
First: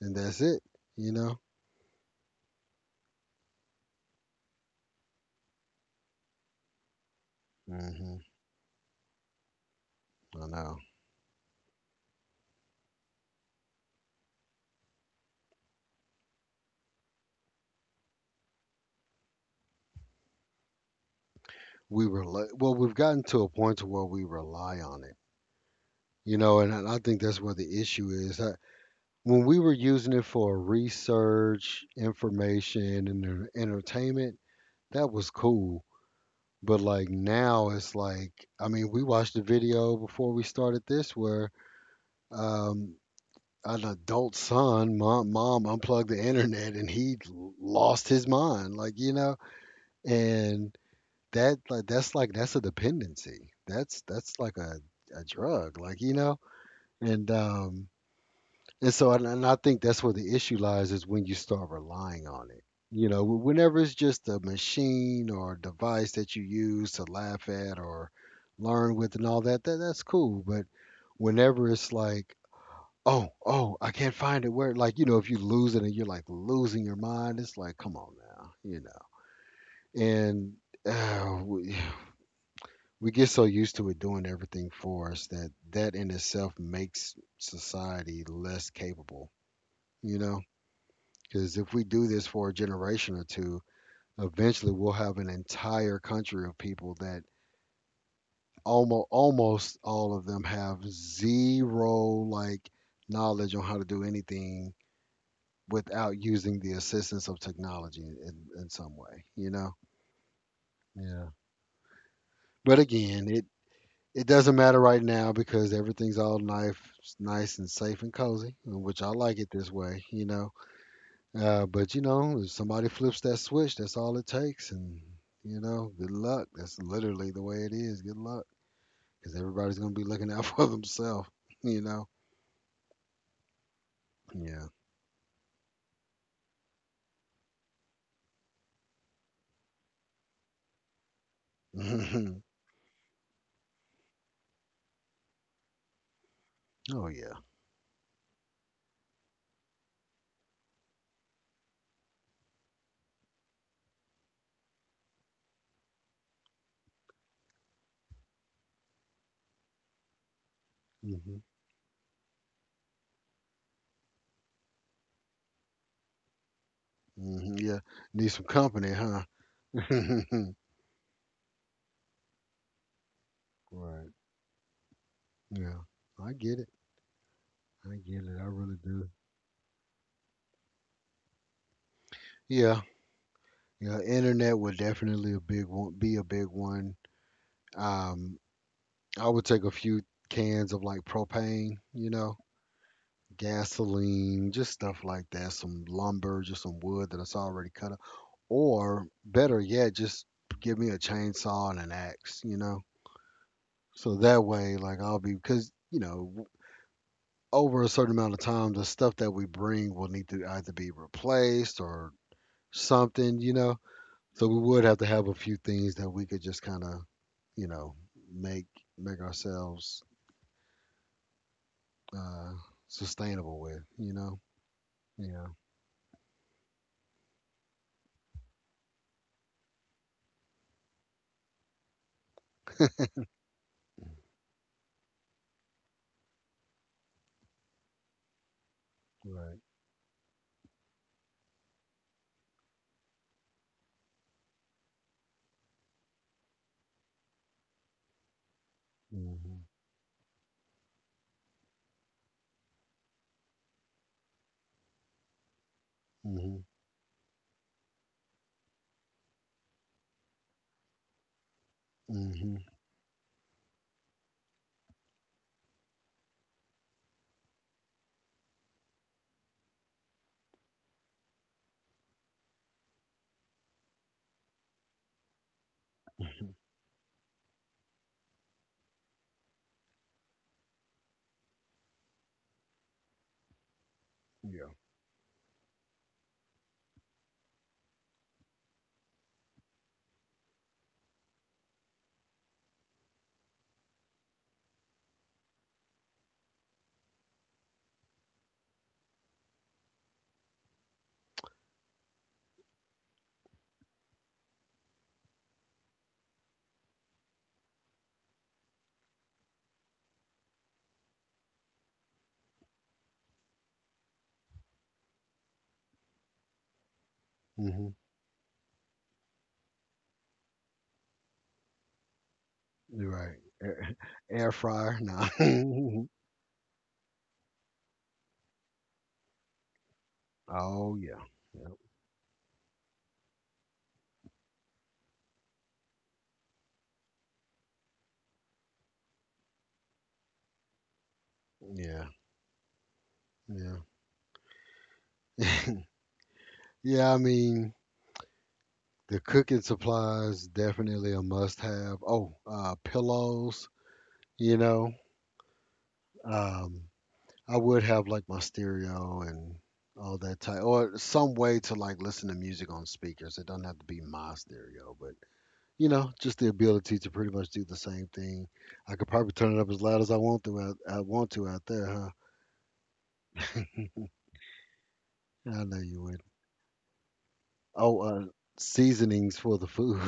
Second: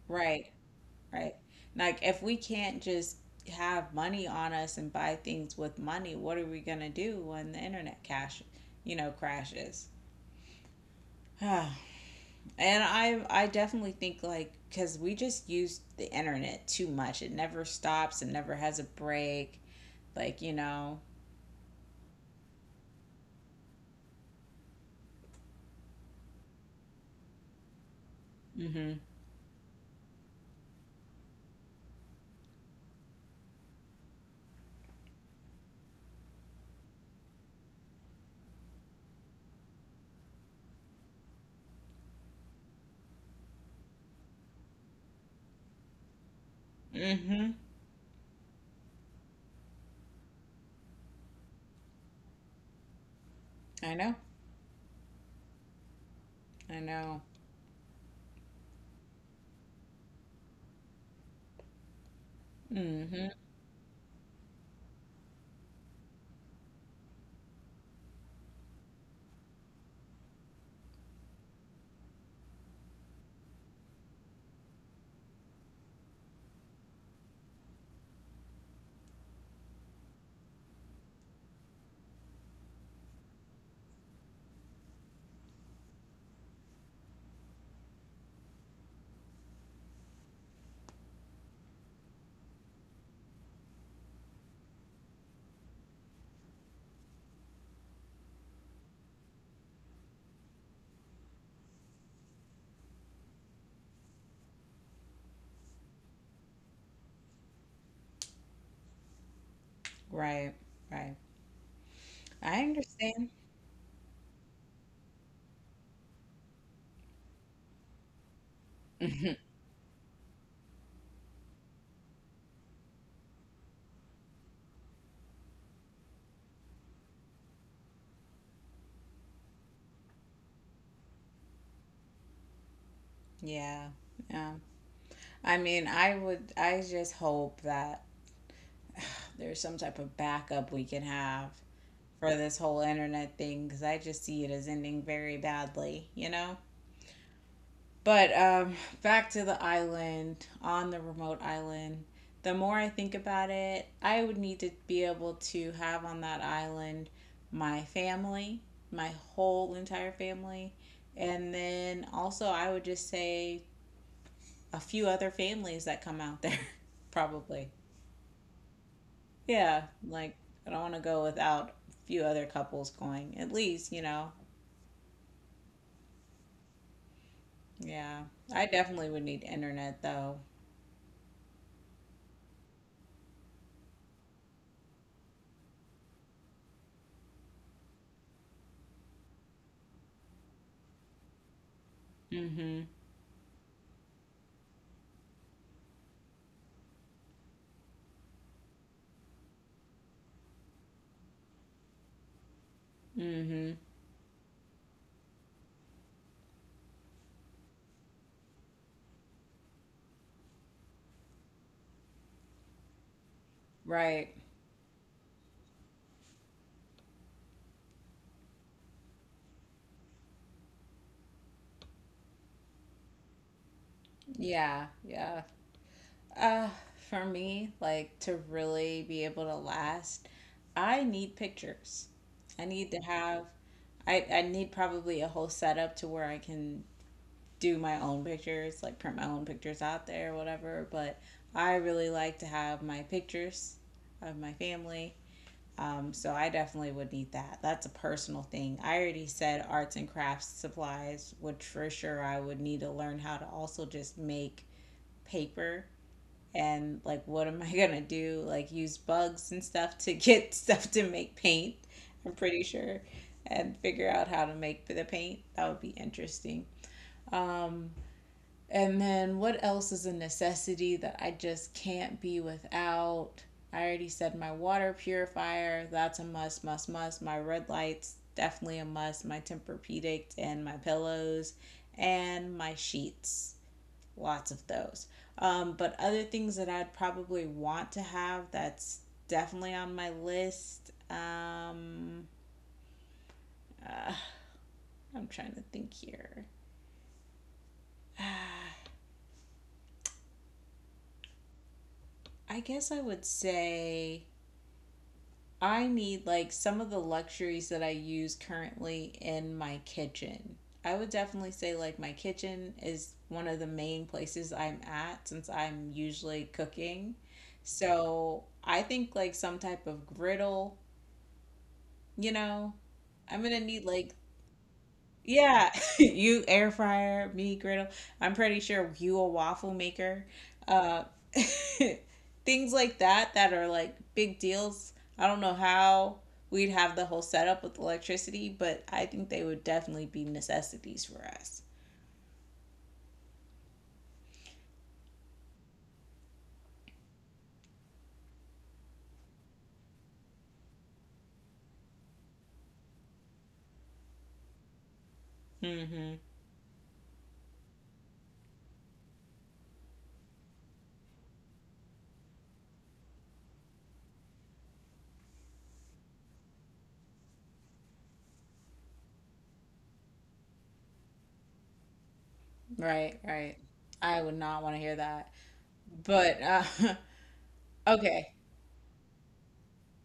Speaker 1: and that's
Speaker 2: right,
Speaker 1: it. You
Speaker 2: right?
Speaker 1: know.
Speaker 2: Like, if we can't just have money on us and buy things with money, what are we gonna do when the internet
Speaker 1: Hmm
Speaker 2: cash, you know, crashes?
Speaker 1: I know.
Speaker 2: *sighs* And I definitely think like because we just use the internet too much. It never stops. It never has a break. Like you know.
Speaker 1: We rely well we've gotten to a point to where we rely on it you know and I think that's where the issue is I,
Speaker 2: Mhm.
Speaker 1: when we were using it for research information and entertainment that was cool but like now it's like I mean we watched a video before we started this where um an adult son mom unplugged the internet and he
Speaker 2: Mhm.
Speaker 1: lost his mind like you know and that like that's a dependency.
Speaker 2: I
Speaker 1: That's
Speaker 2: know.
Speaker 1: that's like a drug, like you know.
Speaker 2: I know.
Speaker 1: And um and I think that's where the issue lies is when you start relying on it. You know,
Speaker 2: Mhm.
Speaker 1: whenever it's just a machine or a device that you use to laugh at or learn with and all that, that that's cool. But whenever it's like, oh, I can't find it where like, you know, if you lose it and you're like losing your mind, it's like, come on now, you know. And uh, we, we get so used to it doing everything for us that that in itself makes society less capable, you know? Because if we do this for a generation or two, eventually we'll have an entire country of people that almost all of them have zero like knowledge on how to do anything without using the assistance of technology in some way, you know?
Speaker 2: Right. Right.
Speaker 1: Yeah.
Speaker 2: I
Speaker 1: But again,
Speaker 2: understand.
Speaker 1: it. It doesn't matter right now because everything's all nice and safe and cozy, which I like it
Speaker 2: *laughs*
Speaker 1: this way, you know. But you know, if somebody flips that switch, that's all it takes, and you know, good luck. That's literally the way it is. Good luck, because everybody's gonna be looking out *laughs* for themselves, you know.
Speaker 2: Yeah. Yeah.
Speaker 1: Yeah.
Speaker 2: I mean, I would. I just hope that there's some type of backup we can have for
Speaker 1: *laughs*
Speaker 2: this whole internet thing because I just see it as ending very badly, you know?
Speaker 1: oh yeah.
Speaker 2: But back to the island, on the remote island, the more I think about it, I would need to be able to have on that island my family, my whole entire family,
Speaker 1: hmm
Speaker 2: and then also I would just say a few other families that come out there, *laughs*
Speaker 1: hmm
Speaker 2: probably.
Speaker 1: Yeah. Need some company, huh?
Speaker 2: Yeah, like
Speaker 1: *laughs*
Speaker 2: I don't want to go without a few other couples going. At least, you
Speaker 1: right.
Speaker 2: know.
Speaker 1: Yeah. I get it. I get
Speaker 2: Yeah.
Speaker 1: it. I
Speaker 2: I
Speaker 1: really do.
Speaker 2: definitely would need internet though.
Speaker 1: Yeah, yeah, internet would definitely be a big one. Um, I would take a few cans of like propane, you know,
Speaker 2: Mhm.
Speaker 1: gasoline, just stuff like that, some lumber, just some wood that it's already cut up. Or better yet, just give me a chainsaw and an axe, you know.
Speaker 2: Mhm.
Speaker 1: So that way, like I'll be, because, you know, over a certain amount of time, the stuff that we bring will need to either be replaced or something, you know.
Speaker 2: Right.
Speaker 1: So we would have to have a few things that we could just kind of, you know, make make ourselves uh, sustainable with. You know.
Speaker 2: Yeah.
Speaker 1: Yeah.
Speaker 2: Yeah. Uh for me, like to really be able to last, I need pictures. I need to have I need probably a whole setup to where I can do my own pictures, like print my own
Speaker 1: Right.
Speaker 2: pictures out there or whatever, but I really like to have my pictures of my family. So I definitely would need that. That's a personal thing. I already
Speaker 1: Mhm.
Speaker 2: said arts and crafts supplies, which for sure I would need to learn how to also just make paper
Speaker 1: Mhm.
Speaker 2: and like what am *laughs* I gonna do? Like use bugs and stuff to get *laughs* stuff to make paint, I'm
Speaker 1: Mhm.
Speaker 2: pretty sure, and figure out how to make the paint. That would be interesting. Um and then what else is a necessity that I just can't be without? I already said my water purifier, that's a
Speaker 1: *laughs*
Speaker 2: must, must. My red lights, definitely a must. My Tempur-Pedic and my pillows and my sheets. Lots of
Speaker 1: Yeah.
Speaker 2: those. But other things that I'd probably want to have that's definitely on my list. Uh, I'm trying to think here. I guess I would say I need like some of the luxuries that I use currently in my kitchen. I would definitely say like my kitchen is one of the main places I'm at since I'm usually cooking.
Speaker 1: Mhm.
Speaker 2: So I think like some type of griddle, you know,
Speaker 1: You're right.
Speaker 2: I'm gonna need like
Speaker 1: Air fryer. Nah. *laughs*
Speaker 2: yeah, *laughs* you air fryer, me griddle. I'm pretty sure you a waffle maker.
Speaker 1: oh
Speaker 2: Uh,
Speaker 1: yeah.
Speaker 2: *laughs*
Speaker 1: Yep.
Speaker 2: Things like that that are like big deals. I don't know how we'd have the whole setup with electricity, but I think they would definitely be necessities for us.
Speaker 1: Yeah. Yeah. *laughs* Yeah. I mean, the cooking supplies definitely a must-have. Oh, pillows. You know.
Speaker 2: Hmm.
Speaker 1: Um, I would have like my stereo and all that type, or some way to like listen to music on speakers. It doesn't have to be my stereo, but you know, just the ability to pretty much do the same thing. I could probably turn it up as loud as I want to. I want to out there, huh?
Speaker 2: Right, right. I would not want to hear that.
Speaker 1: I know you would.
Speaker 2: But *laughs*
Speaker 1: Oh,
Speaker 2: okay. *laughs*
Speaker 1: seasonings for the food.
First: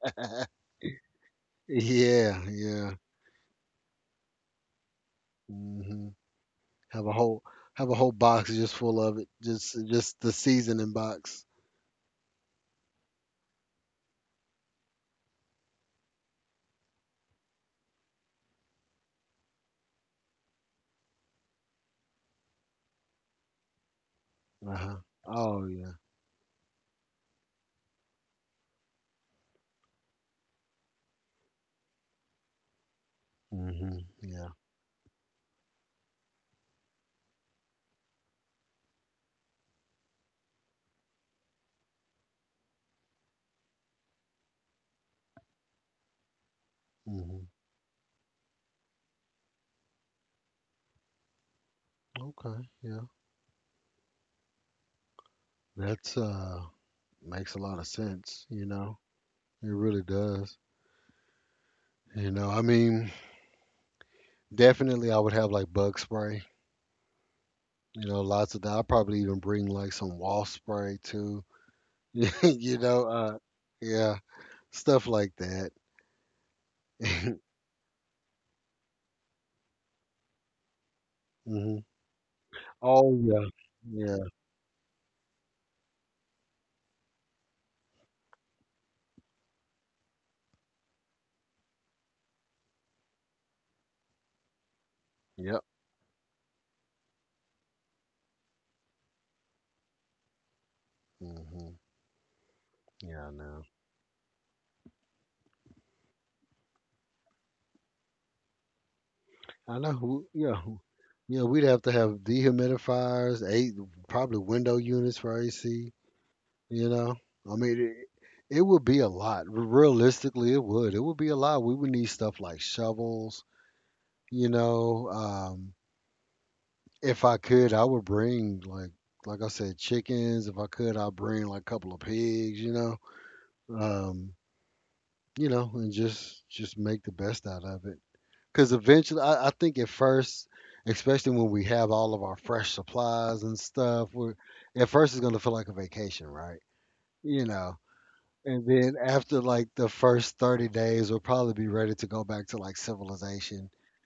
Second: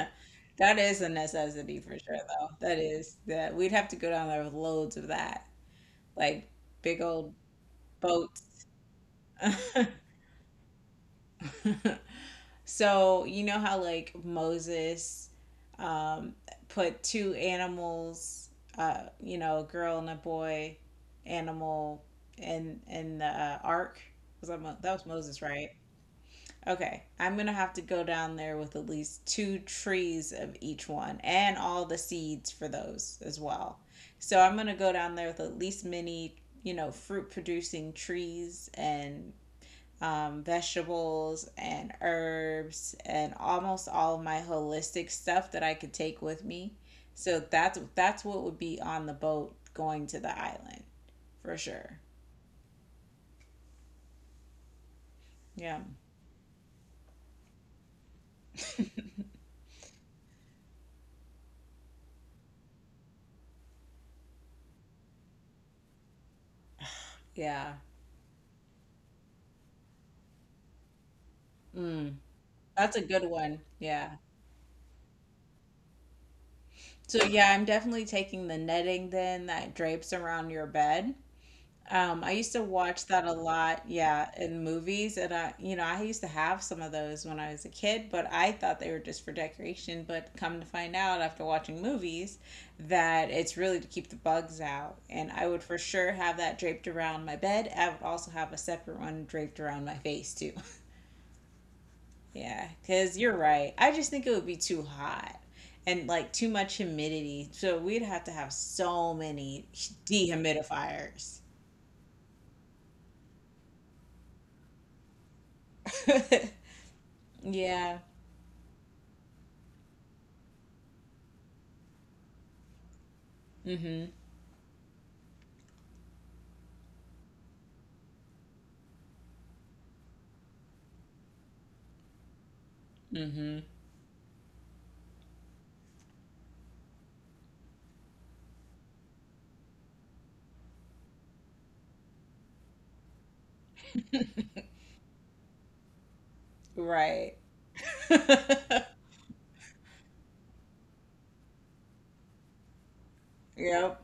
Speaker 1: *laughs*
Speaker 2: That is a necessity for sure,
Speaker 1: yeah,
Speaker 2: though. That
Speaker 1: yeah.
Speaker 2: is that we'd have to go down there with loads of that,
Speaker 1: hmm
Speaker 2: like big
Speaker 1: Have a
Speaker 2: old
Speaker 1: whole have a whole box
Speaker 2: boats.
Speaker 1: just full of it.
Speaker 2: *laughs*
Speaker 1: Just the seasoning box.
Speaker 2: So you know how like Moses um, put two animals, you know, a girl and a boy, animal in the ark. Was that,
Speaker 1: Uh
Speaker 2: That
Speaker 1: huh.
Speaker 2: was Moses,
Speaker 1: Oh
Speaker 2: right?
Speaker 1: yeah.
Speaker 2: Okay, I'm gonna have to go down there with at least two trees of each one and all the seeds for those as well.
Speaker 1: hmm
Speaker 2: So
Speaker 1: Yeah.
Speaker 2: I'm gonna go down there with at least many, you know, fruit producing trees and vegetables and herbs and almost all of my holistic stuff that I could take with me. So
Speaker 1: Mhm.
Speaker 2: that's what would be on the boat going to the island, for sure.
Speaker 1: Okay, yeah.
Speaker 2: Yeah,
Speaker 1: That's makes a lot of sense, you know.
Speaker 2: *laughs*
Speaker 1: It really does. You know, I mean, definitely I would have like bug spray,
Speaker 2: yeah.
Speaker 1: you know, lots of that. I'll probably even bring like some wall spray too. *laughs*
Speaker 2: Mm.
Speaker 1: you
Speaker 2: That's a
Speaker 1: know,
Speaker 2: good
Speaker 1: uh
Speaker 2: one. Yeah.
Speaker 1: yeah, stuff like that.
Speaker 2: So yeah,
Speaker 1: *laughs*
Speaker 2: I'm definitely taking the netting then that drapes around your bed.
Speaker 1: hmm
Speaker 2: I used to watch
Speaker 1: Oh
Speaker 2: that a
Speaker 1: yeah.
Speaker 2: lot,
Speaker 1: Yeah.
Speaker 2: yeah, in movies, and I, you know, I used to have some of those when I was a kid, but I thought they were just for decoration. But come to find out after watching movies that it's really to keep the bugs out. And I would
Speaker 1: Yep.
Speaker 2: for sure have that draped around my bed. I would also have a separate one draped around my face too. *laughs*
Speaker 1: hmm
Speaker 2: Yeah, because
Speaker 1: Yeah, I
Speaker 2: you're
Speaker 1: know.
Speaker 2: right. I just think it would be too hot and like too much humidity. So we'd have to have so many
Speaker 1: I know who yeah. who-
Speaker 2: dehumidifiers.
Speaker 1: Yeah, we'd have to have dehumidifiers, eight probably window units for AC. You know,
Speaker 2: *laughs*
Speaker 1: I mean,
Speaker 2: Yeah.
Speaker 1: it would be a lot. Realistically, it would. It would be a lot. We would need stuff like shovels.
Speaker 2: Mm hmm.
Speaker 1: You know, if I could, I would bring like I said, chickens. If I could, I'd bring like a couple of pigs.
Speaker 2: Mm hmm.
Speaker 1: Um, you know, and just make the best out of it. Because eventually, I think at first, especially when we have all of our fresh supplies and stuff, at first it's gonna feel like a vacation, right?
Speaker 2: Right.
Speaker 1: You know. And
Speaker 2: *laughs*
Speaker 1: then after like the first 30 days, we'll probably be ready to go back to like civilization.
Speaker 2: Yep.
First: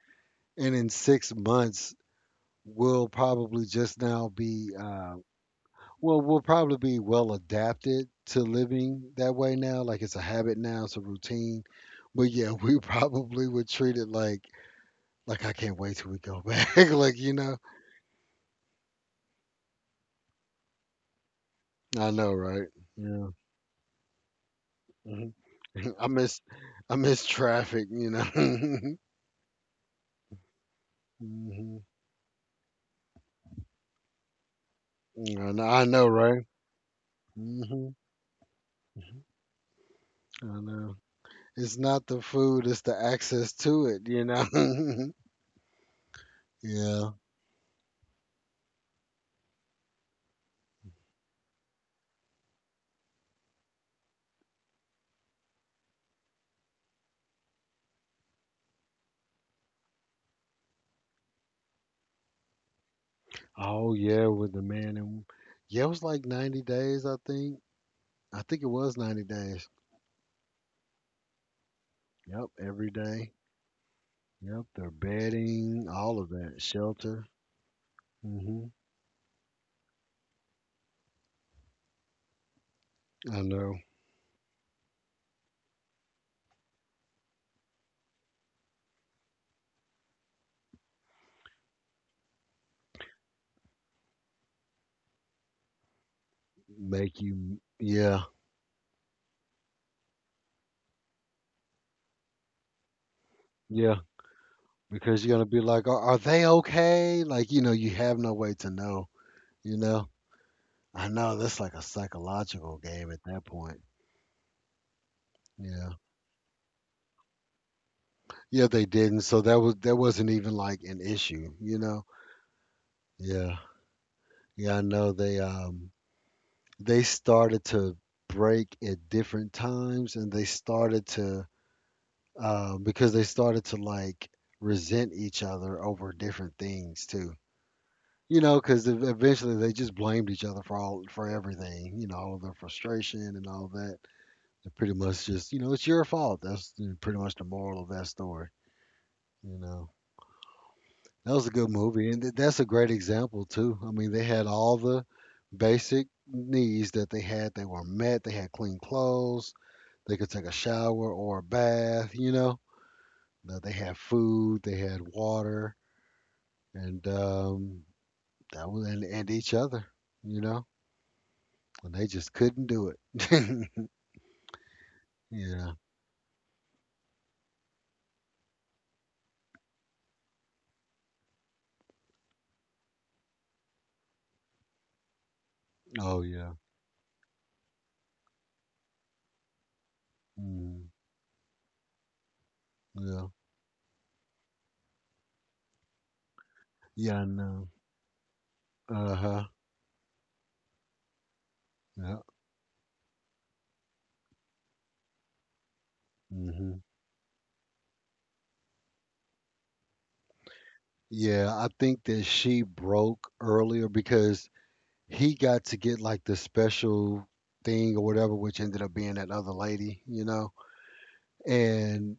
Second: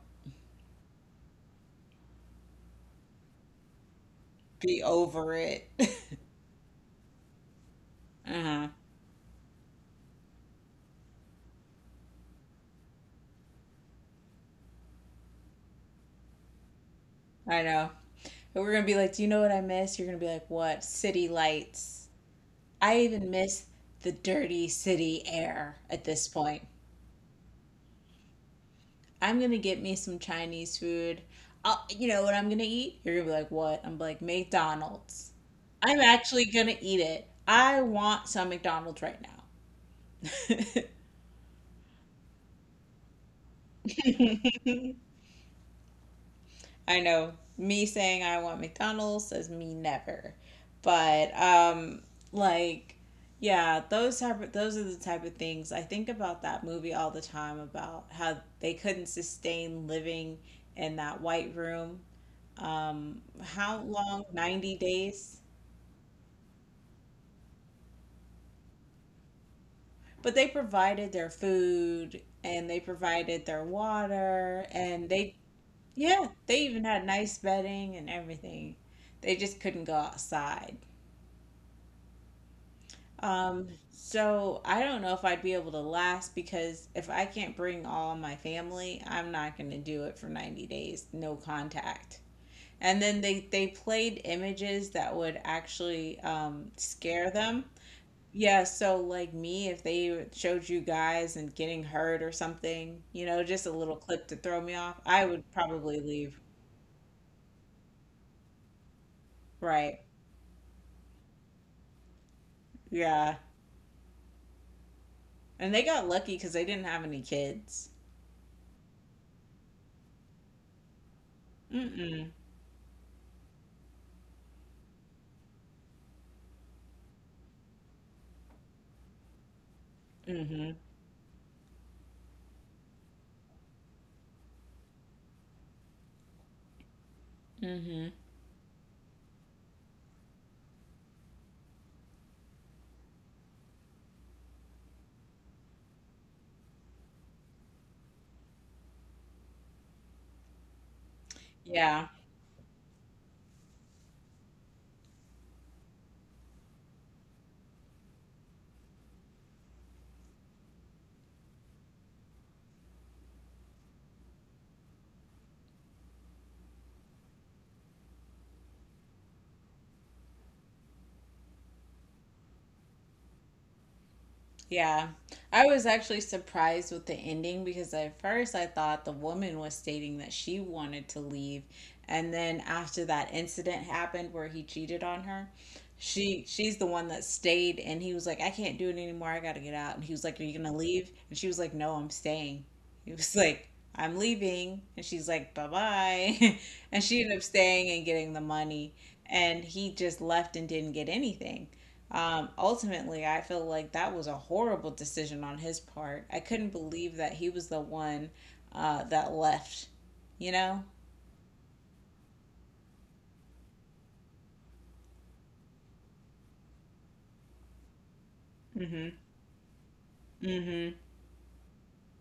Speaker 1: And in 6 months, we'll probably just now be,
Speaker 2: Be over it. *laughs* Uh
Speaker 1: we'll probably be well adapted to
Speaker 2: huh.
Speaker 1: living that way now. Like it's a habit now, it's a routine. But yeah, *laughs* we probably would treat it like I can't wait till we go back. *laughs* like, you know,
Speaker 2: I know. But we're going to be like, do you know what I miss? You're going to be like, what? City lights.
Speaker 1: I know, right?
Speaker 2: I
Speaker 1: Yeah.
Speaker 2: even miss the dirty city
Speaker 1: Mhm.
Speaker 2: air
Speaker 1: *laughs*
Speaker 2: at
Speaker 1: I
Speaker 2: this
Speaker 1: miss,
Speaker 2: point.
Speaker 1: I miss traffic, you know. *laughs* hmm
Speaker 2: I'm going to get me some Chinese food.
Speaker 1: I
Speaker 2: I'll, you know what I'm going to eat? You're going to be like, what? I'm like, McDonald's.
Speaker 1: I
Speaker 2: I'm
Speaker 1: know, right?
Speaker 2: actually going to eat it. I
Speaker 1: hmm
Speaker 2: want some McDonald's right
Speaker 1: I know. It's not the food, it's the access to it, you know?
Speaker 2: now. *laughs*
Speaker 1: *laughs*
Speaker 2: I
Speaker 1: yeah.
Speaker 2: know me saying I want McDonald's says me never. But like yeah, those type of, those are the type of things I think about that movie all the time about how they couldn't sustain living in that white room. How
Speaker 1: Oh,
Speaker 2: long?
Speaker 1: yeah, with the
Speaker 2: 90
Speaker 1: man. And
Speaker 2: days.
Speaker 1: yeah, it was like 90 days, I think. I think it was 90 days.
Speaker 2: But they provided their food
Speaker 1: Yep,
Speaker 2: and they
Speaker 1: every day.
Speaker 2: provided their water
Speaker 1: Yep, their
Speaker 2: and they
Speaker 1: bedding, all
Speaker 2: yeah,
Speaker 1: of
Speaker 2: they
Speaker 1: that,
Speaker 2: even had
Speaker 1: shelter.
Speaker 2: nice bedding and
Speaker 1: Hmm
Speaker 2: everything. They just couldn't go outside.
Speaker 1: I
Speaker 2: Um,
Speaker 1: know.
Speaker 2: so I don't know if I'd be able to last because if I can't bring all my family, I'm not going to do it for 90 days, no contact. And then they played images that would actually
Speaker 1: Make
Speaker 2: scare
Speaker 1: you,
Speaker 2: them.
Speaker 1: yeah,
Speaker 2: Yeah, so like me, if they showed you guys and getting hurt or something, you know, just a little
Speaker 1: yeah.
Speaker 2: clip to throw me off, I
Speaker 1: Because you're
Speaker 2: would
Speaker 1: going to be like,
Speaker 2: probably
Speaker 1: are
Speaker 2: leave.
Speaker 1: they okay? Like, you know, you have no way to know, you
Speaker 2: Right.
Speaker 1: know? I know that's like a psychological game at
Speaker 2: Yeah.
Speaker 1: that point.
Speaker 2: And they
Speaker 1: Yeah.
Speaker 2: got lucky because they didn't have any kids.
Speaker 1: Yeah, they didn't. So that was that wasn't even like an issue, you know?
Speaker 2: Mm-mm.
Speaker 1: Yeah. Yeah, I know they they started to break at different times and they
Speaker 2: Mm-hmm.
Speaker 1: started to because they started to like resent each other over different things too.
Speaker 2: Mm-hmm.
Speaker 1: You know, because eventually they just blamed each other for all for everything. You know, all of their frustration and all that. They pretty much just, you know, it's your fault. That's pretty much the moral of that story. You know. That was a good
Speaker 2: Yeah.
Speaker 1: movie, and that's a great example too. I mean, they had all the basic needs that they had. They were met. They had clean clothes. They could take a shower or a bath. You know, now, they had food. They had water, and that was and each other. You know, and they just couldn't do it. *laughs*
Speaker 2: Yeah. I
Speaker 1: Yeah.
Speaker 2: was actually surprised with the ending because at first I thought the woman was stating that she wanted to leave. And then after that incident happened where he cheated on her,
Speaker 1: Oh
Speaker 2: she
Speaker 1: yeah.
Speaker 2: she's the one that stayed and he was like, I can't do it anymore. I gotta get out. And he was like, are you gonna
Speaker 1: Mm,
Speaker 2: leave? And she was like, no, I'm staying. He
Speaker 1: yeah.
Speaker 2: was like, I'm leaving. And she's like, bye bye. *laughs* And
Speaker 1: Yeah.
Speaker 2: she
Speaker 1: I
Speaker 2: ended up
Speaker 1: know.
Speaker 2: staying and getting the money.
Speaker 1: Uh huh.
Speaker 2: And he just left and didn't get anything.
Speaker 1: Yeah.
Speaker 2: Ultimately, I feel like that was a horrible decision on his part. I couldn't
Speaker 1: hmm
Speaker 2: believe that he was the one that left, you know?
Speaker 1: Yeah, I think that she broke earlier because he got to get like the special thing or whatever, which ended
Speaker 2: Mm
Speaker 1: up
Speaker 2: hmm.
Speaker 1: being that other lady, you know.
Speaker 2: Mm hmm.
Speaker 1: And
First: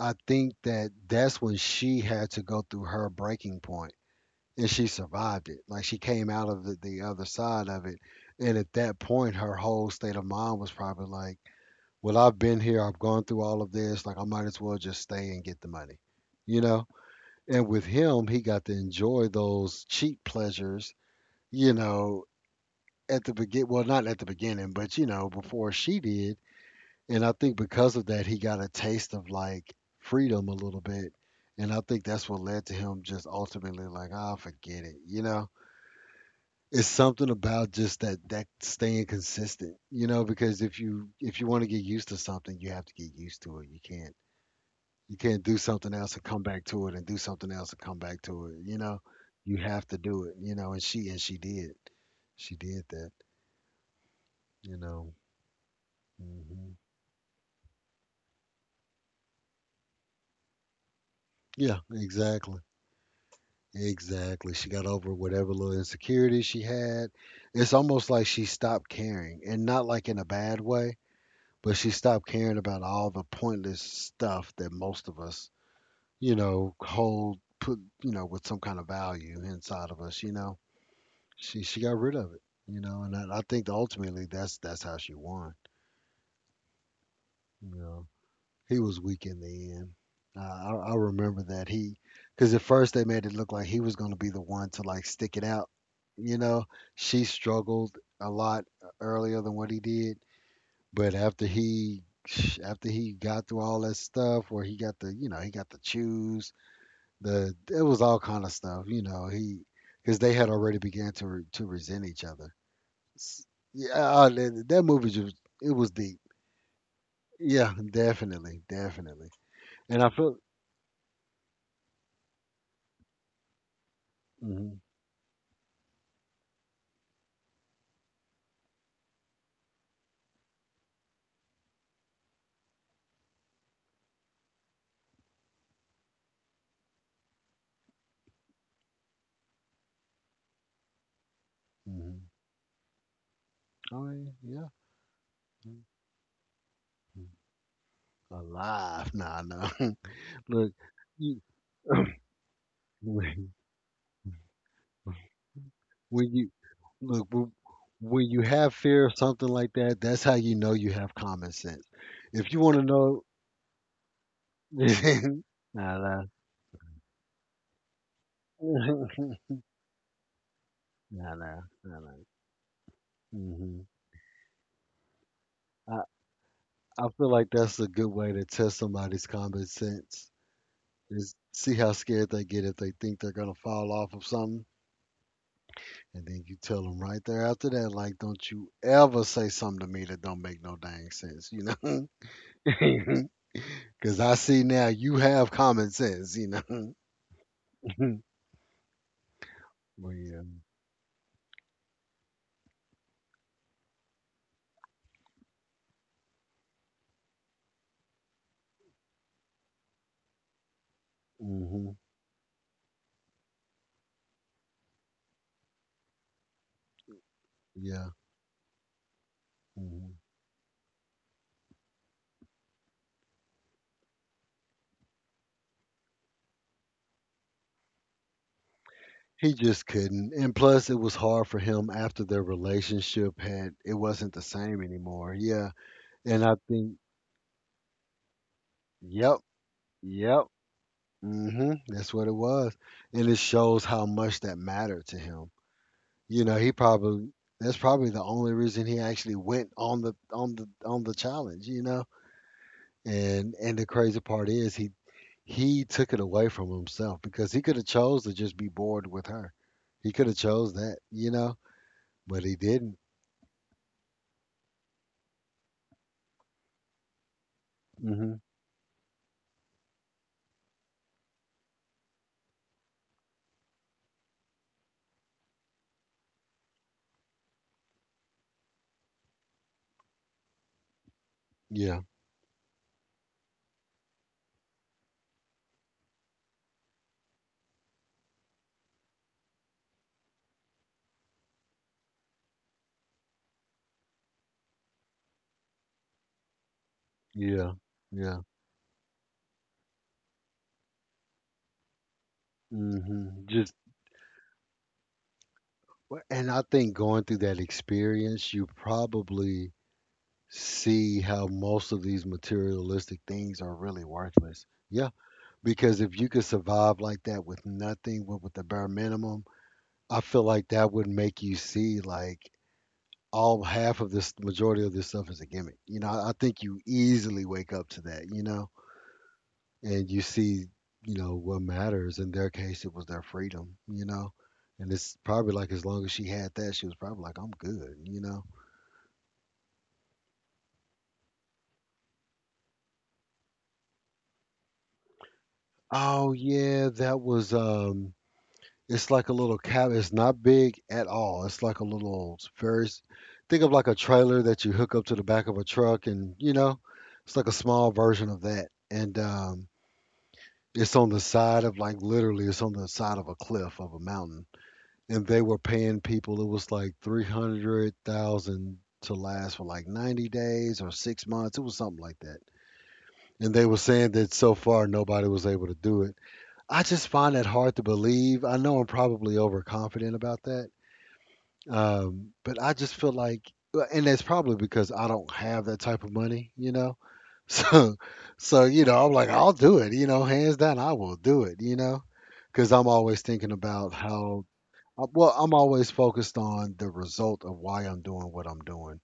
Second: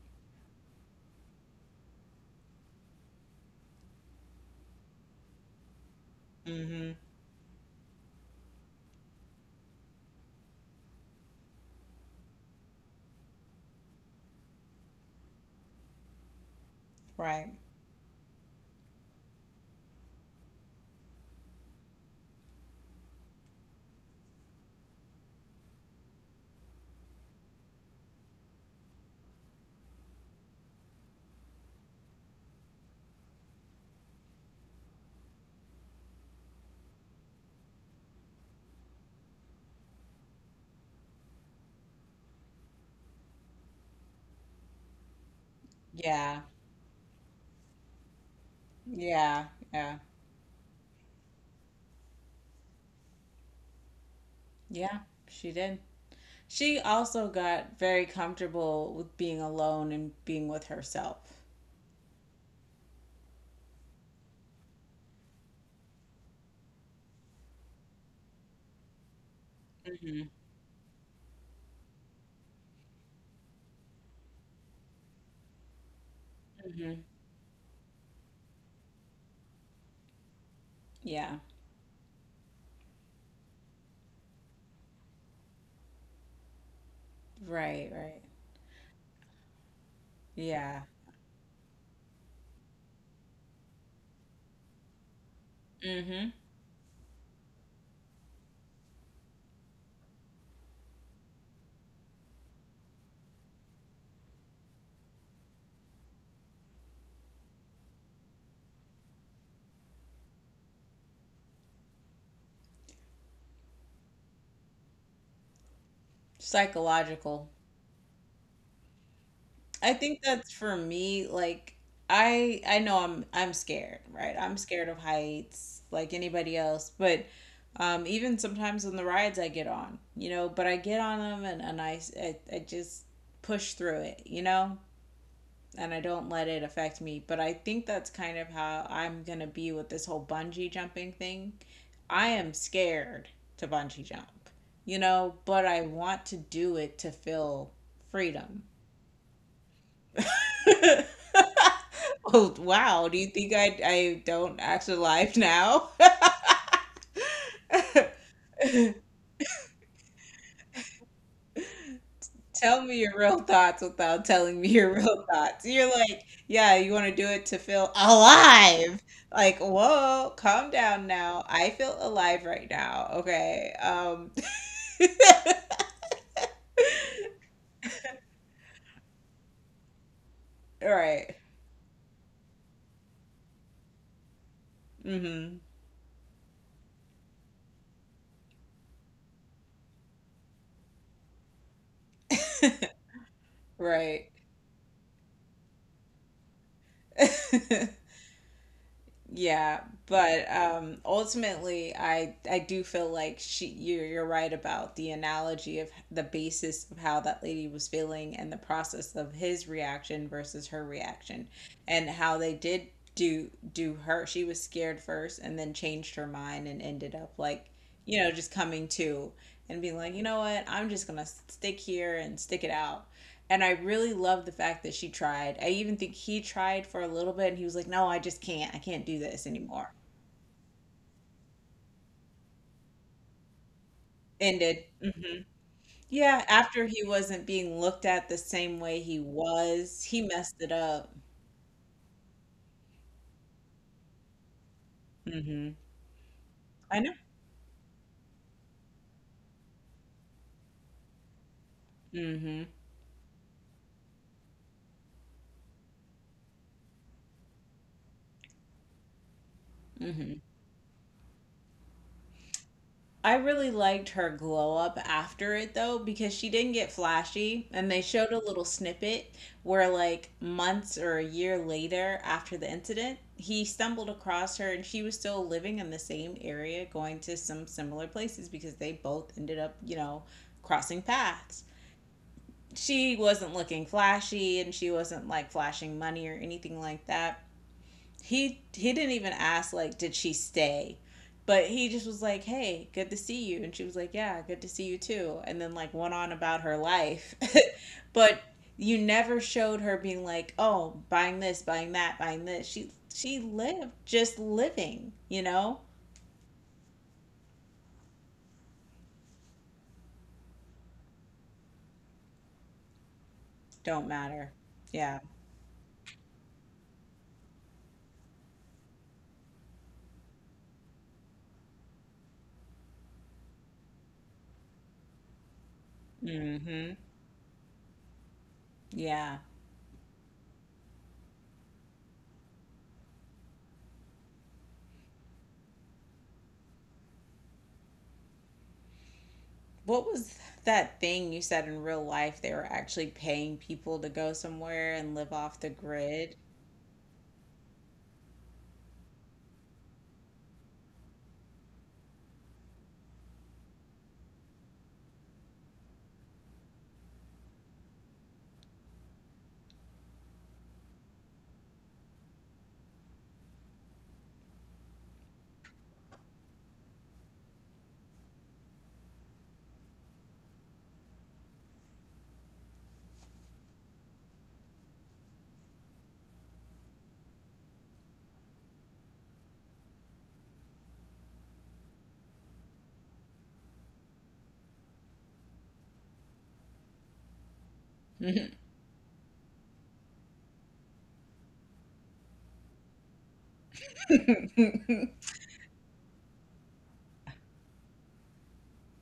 Speaker 1: I think that that's when she had to go through her breaking point, and she survived it. Like she came out of
Speaker 2: Mm hmm.
Speaker 1: the other side of it, and at that point, her whole state of mind was probably like, "Well, I've been here, I've gone through all of this. Like I might as well just stay and get the money," you know.
Speaker 2: Right.
Speaker 1: And with him, he got to enjoy those cheap pleasures, you know, at the begin well, not at the beginning, but you know, before she did. And I think because of that, he got a taste of like freedom a little bit, and I think that's what led to him just ultimately like, ah, forget it, you know. It's something about just that staying consistent, you know, because if you, if you want to get used to something, you have to get used to it. You can't, you can't do something else and
Speaker 2: Yeah.
Speaker 1: come back to it and do something else and come back to it, you know.
Speaker 2: Yeah.
Speaker 1: You have to
Speaker 2: Yeah.
Speaker 1: do it, you know. And she did, she did that, you
Speaker 2: Yeah.
Speaker 1: know.
Speaker 2: She did.
Speaker 1: Hmm
Speaker 2: She also got very comfortable with being alone and being with herself.
Speaker 1: Yeah, exactly. Exactly. She got over whatever little insecurity she had. It's almost like she stopped caring, and not like in a
Speaker 2: Mm-hmm.
Speaker 1: bad way, but she stopped caring about all the pointless stuff that most of us, you know,
Speaker 2: Mm-hmm.
Speaker 1: you know, with some kind of value inside of us, you know.
Speaker 2: Yeah.
Speaker 1: She got rid of it, you know, and I think ultimately that's how she won, you
Speaker 2: Right,
Speaker 1: know.
Speaker 2: right.
Speaker 1: He was weak in the end.
Speaker 2: Yeah.
Speaker 1: I remember that he, because at first they made it look like he was going to be the one to like stick it out.
Speaker 2: Mm-hmm.
Speaker 1: You know, she struggled a lot earlier than what he did, but after he got through all that stuff, where he got the you know, he got to choose the it was all kind of stuff. You know, he, because they had already began to to resent each other. S- Yeah, that movie just, it was deep.
Speaker 2: Psychological.
Speaker 1: Yeah, definitely, definitely.
Speaker 2: I
Speaker 1: And I
Speaker 2: think
Speaker 1: feel.
Speaker 2: that's for me, like I know I'm scared, right? I'm
Speaker 1: Mm-hmm.
Speaker 2: scared of heights like anybody else, but even sometimes on the rides I get on, you know, but I get on them and I, s- I just push through it, you know? And I don't let it affect me, but I think that's kind of how I'm going to be with this whole bungee jumping thing.
Speaker 1: Mhm.
Speaker 2: I am scared to bungee
Speaker 1: Oh, yeah,
Speaker 2: jump,
Speaker 1: yeah.
Speaker 2: you know, but I
Speaker 1: Mm,
Speaker 2: want to do it to
Speaker 1: mm.
Speaker 2: feel freedom.
Speaker 1: Alive. Nah, nah. *laughs* Look,
Speaker 2: *laughs*
Speaker 1: you,
Speaker 2: Oh, wow. Do you think
Speaker 1: when,
Speaker 2: I don't actually live now?
Speaker 1: when you look w-
Speaker 2: *laughs*
Speaker 1: when you have fear of something like that, that's how you know you have common sense. If you want
Speaker 2: Tell
Speaker 1: to
Speaker 2: me your
Speaker 1: know,
Speaker 2: real thoughts without telling me your real
Speaker 1: *laughs*
Speaker 2: thoughts. You're
Speaker 1: nah,
Speaker 2: like,
Speaker 1: nah,
Speaker 2: yeah, you want to do it to feel
Speaker 1: *laughs*
Speaker 2: alive.
Speaker 1: nah,
Speaker 2: Like, whoa, calm down
Speaker 1: nah,
Speaker 2: now.
Speaker 1: nah,
Speaker 2: I feel
Speaker 1: nah.
Speaker 2: alive right now. Okay.
Speaker 1: hmm I feel like that's a good way to test somebody's common sense,
Speaker 2: *laughs* All right.
Speaker 1: is see how scared they get if they think they're gonna fall off of something.
Speaker 2: Mm-hmm.
Speaker 1: And then you tell them right there after that, like, don't you ever say something to me that don't make no dang sense, you know? *laughs* Because
Speaker 2: Right.
Speaker 1: I see now you have common sense, you know?
Speaker 2: *laughs*
Speaker 1: *laughs*
Speaker 2: Yeah,
Speaker 1: Well, yeah.
Speaker 2: but ultimately, I do feel like she you're right about the analogy of the basis of how that lady was feeling and the process of his reaction versus her reaction,
Speaker 1: hmm
Speaker 2: and how they did do do her. She was scared first, and then changed her mind and ended up like,
Speaker 1: Yeah.
Speaker 2: you know, just coming to and being like,
Speaker 1: hmm
Speaker 2: you know what, I'm just gonna stick here and stick it out. And I really love the fact that she tried. I even think he tried for a little bit and he was like, no, I just can't. I can't do this
Speaker 1: He just
Speaker 2: anymore.
Speaker 1: couldn't. And plus, it was hard for him after their relationship had, it wasn't the same
Speaker 2: Ended.
Speaker 1: anymore.
Speaker 2: Hmm.
Speaker 1: Yeah. And
Speaker 2: Yeah,
Speaker 1: I
Speaker 2: after
Speaker 1: think,
Speaker 2: he wasn't being looked at the same way he
Speaker 1: yep,
Speaker 2: was, he
Speaker 1: yep.
Speaker 2: messed it up.
Speaker 1: hmm That's what it was. And it shows how much that mattered to him.
Speaker 2: Hmm.
Speaker 1: You know, he
Speaker 2: I know.
Speaker 1: probably, that's probably the only reason he actually went on the on the on the challenge, you know.
Speaker 2: Hmm.
Speaker 1: And the crazy part is he took it away from himself because he could have chose to just be bored with her. He could have
Speaker 2: Hmm.
Speaker 1: chose that, you know, but he didn't.
Speaker 2: I really liked her glow up after it though because she didn't get flashy and they showed a
Speaker 1: Hmm
Speaker 2: little snippet where like months or a year later after the incident he stumbled across her and she was still living in the same area going to some similar places because they both ended up, you know, crossing paths.
Speaker 1: Yeah.
Speaker 2: She wasn't looking flashy and she wasn't like flashing money or anything like that. He didn't even ask, like, did she stay, but he just was like, hey, good to see you, and she was like, yeah, good to see you too, and then like went on about her life.
Speaker 1: Yeah.
Speaker 2: *laughs*
Speaker 1: Yeah.
Speaker 2: But you never showed her being like, oh, buying this, buying that, buying this. She
Speaker 1: hmm Just,
Speaker 2: lived, just living, you know.
Speaker 1: and I think going through that experience, you probably see how most of these materialistic things are really
Speaker 2: Don't matter.
Speaker 1: worthless. Yeah,
Speaker 2: Yeah.
Speaker 1: because if you could survive like that with nothing, with the bare minimum, I feel like that would make you see like all half of this, majority of this stuff is a gimmick, you know. I think you
Speaker 2: Mm-hmm.
Speaker 1: easily wake up to that, you know.
Speaker 2: Yeah.
Speaker 1: And you see, you know, what matters. In their case, it was their freedom, you know. And it's probably like, as long as she had that, she was probably like, I'm good, you know.
Speaker 2: What was that thing you said in real life they were actually paying people to go somewhere and live off the
Speaker 1: Oh
Speaker 2: grid?
Speaker 1: yeah, that was. It's like a little cabin. It's not big at all. It's like a little very, think of like a trailer that you hook up to the back of a truck, and you know, it's like a small version of that. And it's on the side of like, literally, it's on the side of a cliff of a mountain. And they were paying people. It was like 300,000 to last for like 90 days or 6 months. It was something like that. And they were saying that so far nobody was able to do it. I just find that hard to believe. I know I'm probably overconfident about that, but I just feel like, well, and that's probably because I don't have that type of money, you know. *laughs* So, so you know, I'm like, I'll do it, you know, hands down, I will do it, you know, because I'm always thinking about how,
Speaker 2: *laughs*
Speaker 1: well, I'm always focused on the result of why I'm doing what I'm doing.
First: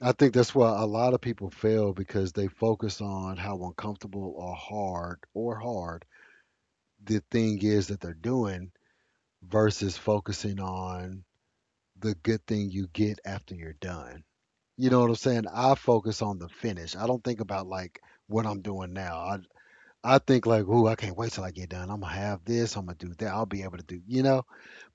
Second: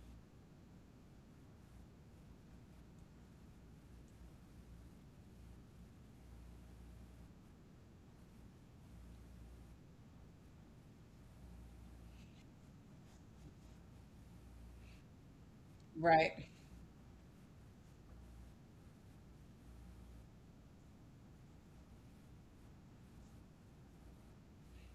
Speaker 1: I think that's why a lot of people fail because they focus on how uncomfortable or hard the thing is that they're doing, versus focusing on the good thing you get after you're done. You know what I'm saying? I focus on
Speaker 2: Right.
Speaker 1: the finish. I don't think about like what I'm doing now. I think like, ooh, I can't wait till I get done. I'm gonna have this. I'm gonna do that. I'll be able to do, you know.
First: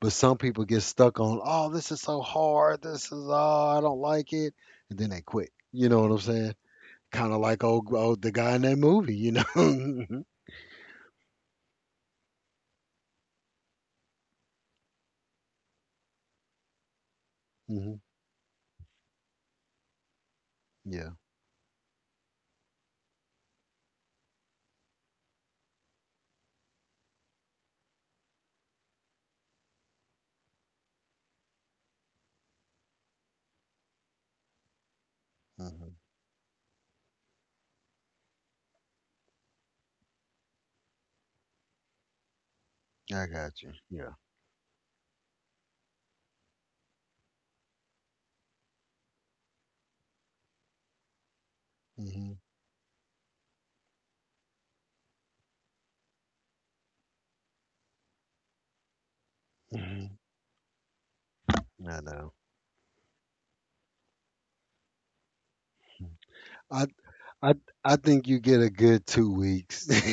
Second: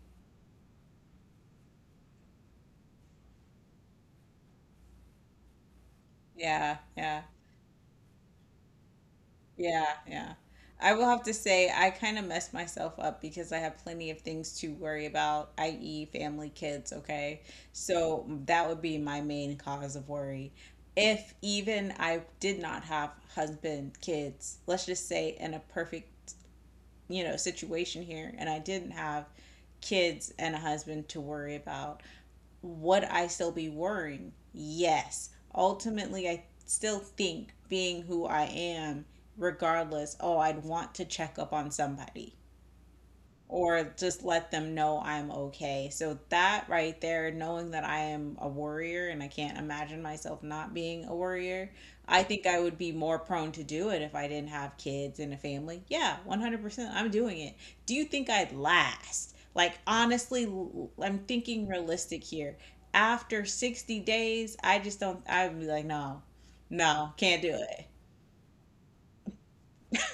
Speaker 1: But some people get stuck on, oh, this is so hard. This is oh, I don't like it, and then they quit. You know what I'm saying?
Speaker 2: Yeah, yeah,
Speaker 1: Kind of like old the guy in that movie, you
Speaker 2: yeah,
Speaker 1: know?
Speaker 2: yeah.
Speaker 1: *laughs*
Speaker 2: I will have to say, I kind of messed myself up because I have plenty of things to worry about, i.e., family, kids, okay?
Speaker 1: hmm
Speaker 2: So that would be my main cause of worry.
Speaker 1: Yeah.
Speaker 2: If even I did not have husband, kids, let's just say in a perfect, you know, situation here, and I didn't have kids and a husband to worry about, would I still be worrying? Yes.
Speaker 1: hmm
Speaker 2: Ultimately, I still think being who I am, regardless, oh, I'd want to check up on somebody
Speaker 1: I got you.
Speaker 2: or
Speaker 1: Yeah.
Speaker 2: just let them know I'm okay. So that right there, knowing that I am a warrior and I can't imagine myself not being a warrior, I
Speaker 1: hmm
Speaker 2: think I would be more prone to do it if I didn't have kids and a family. Yeah, 100%. I'm doing it. Do you think I'd last? Like,
Speaker 1: hmm
Speaker 2: honestly, l- I'm thinking
Speaker 1: I
Speaker 2: realistic
Speaker 1: know.
Speaker 2: here. After 60 days, I just don't, I'd be like,
Speaker 1: Hmm.
Speaker 2: no,
Speaker 1: I
Speaker 2: no, can't do
Speaker 1: I
Speaker 2: it.
Speaker 1: I think you get a good 2 weeks. *laughs*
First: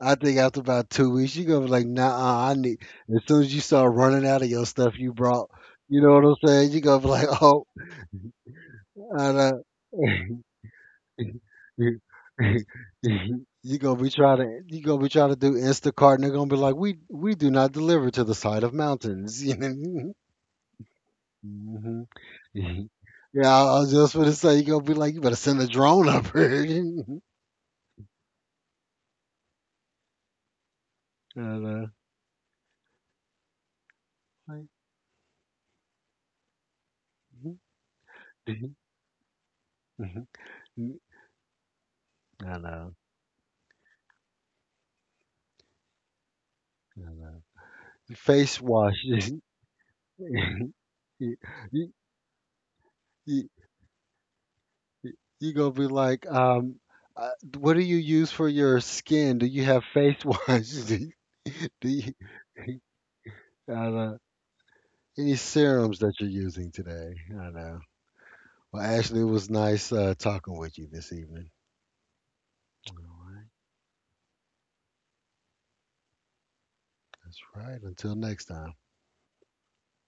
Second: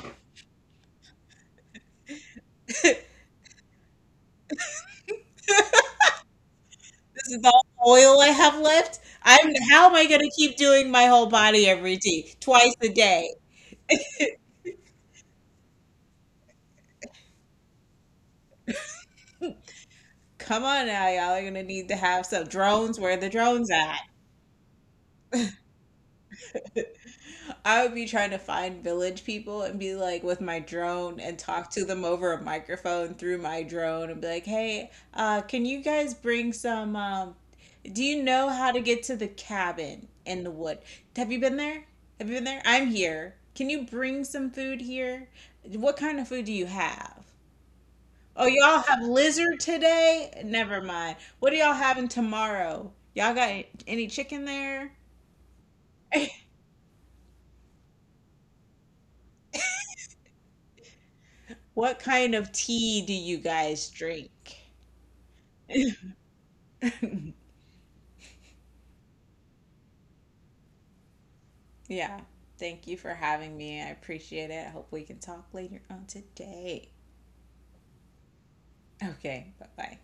Speaker 1: I think after about 2 weeks, you gonna be like, nah, I need. As soon as you start running out of your stuff you brought, you know what I'm saying? You gonna be like,
Speaker 2: This is
Speaker 1: *laughs*
Speaker 2: all
Speaker 1: oh,
Speaker 2: oil I have left.
Speaker 1: I
Speaker 2: I'm,
Speaker 1: know.
Speaker 2: how am I gonna keep doing my whole
Speaker 1: *laughs*
Speaker 2: body every day, twice a day?
Speaker 1: You gonna be trying to do Instacart, and they're gonna be like, we do not deliver to the side of mountains. *laughs* You know?
Speaker 2: Come on now, y'all are gonna need to have some
Speaker 1: Hmm *laughs*
Speaker 2: drones. Where are the
Speaker 1: Yeah,
Speaker 2: drones
Speaker 1: I was
Speaker 2: at?
Speaker 1: just gonna say, you gonna be like, you better send a drone up here. *laughs* I
Speaker 2: I would be trying to find village people and be like with my drone and talk to
Speaker 1: know.
Speaker 2: them over a microphone through my drone and be like,
Speaker 1: Like,
Speaker 2: hey, can you guys bring some?
Speaker 1: hmm.
Speaker 2: Do you know how
Speaker 1: Mhm,
Speaker 2: to get to the cabin
Speaker 1: mhm.
Speaker 2: in the wood?
Speaker 1: Mm,
Speaker 2: Have you been there? Have you been
Speaker 1: I
Speaker 2: there? I'm
Speaker 1: know,
Speaker 2: here. Can you bring some food here? What kind of food do you
Speaker 1: I
Speaker 2: have?
Speaker 1: know.
Speaker 2: Oh,
Speaker 1: Face
Speaker 2: y'all
Speaker 1: wash. *laughs*
Speaker 2: have lizard today? Never mind. What are y'all
Speaker 1: You,
Speaker 2: having tomorrow? Y'all
Speaker 1: you,
Speaker 2: got any chicken there?
Speaker 1: you gonna be like,
Speaker 2: *laughs*
Speaker 1: uh, what do you use for your skin? Do you have face wash? *laughs* Do you, do
Speaker 2: What
Speaker 1: you-
Speaker 2: kind of
Speaker 1: *laughs*
Speaker 2: tea do you
Speaker 1: I
Speaker 2: guys
Speaker 1: know.
Speaker 2: drink?
Speaker 1: Any serums that you're using today? I
Speaker 2: *laughs*
Speaker 1: know. Well, Ashley, it was nice talking with you this evening.
Speaker 2: Yeah. Thank
Speaker 1: All
Speaker 2: you for
Speaker 1: right,
Speaker 2: having me. I appreciate it. I hope we can talk later on today.
Speaker 1: that's right. Until next time.
Speaker 2: Okay. Bye bye.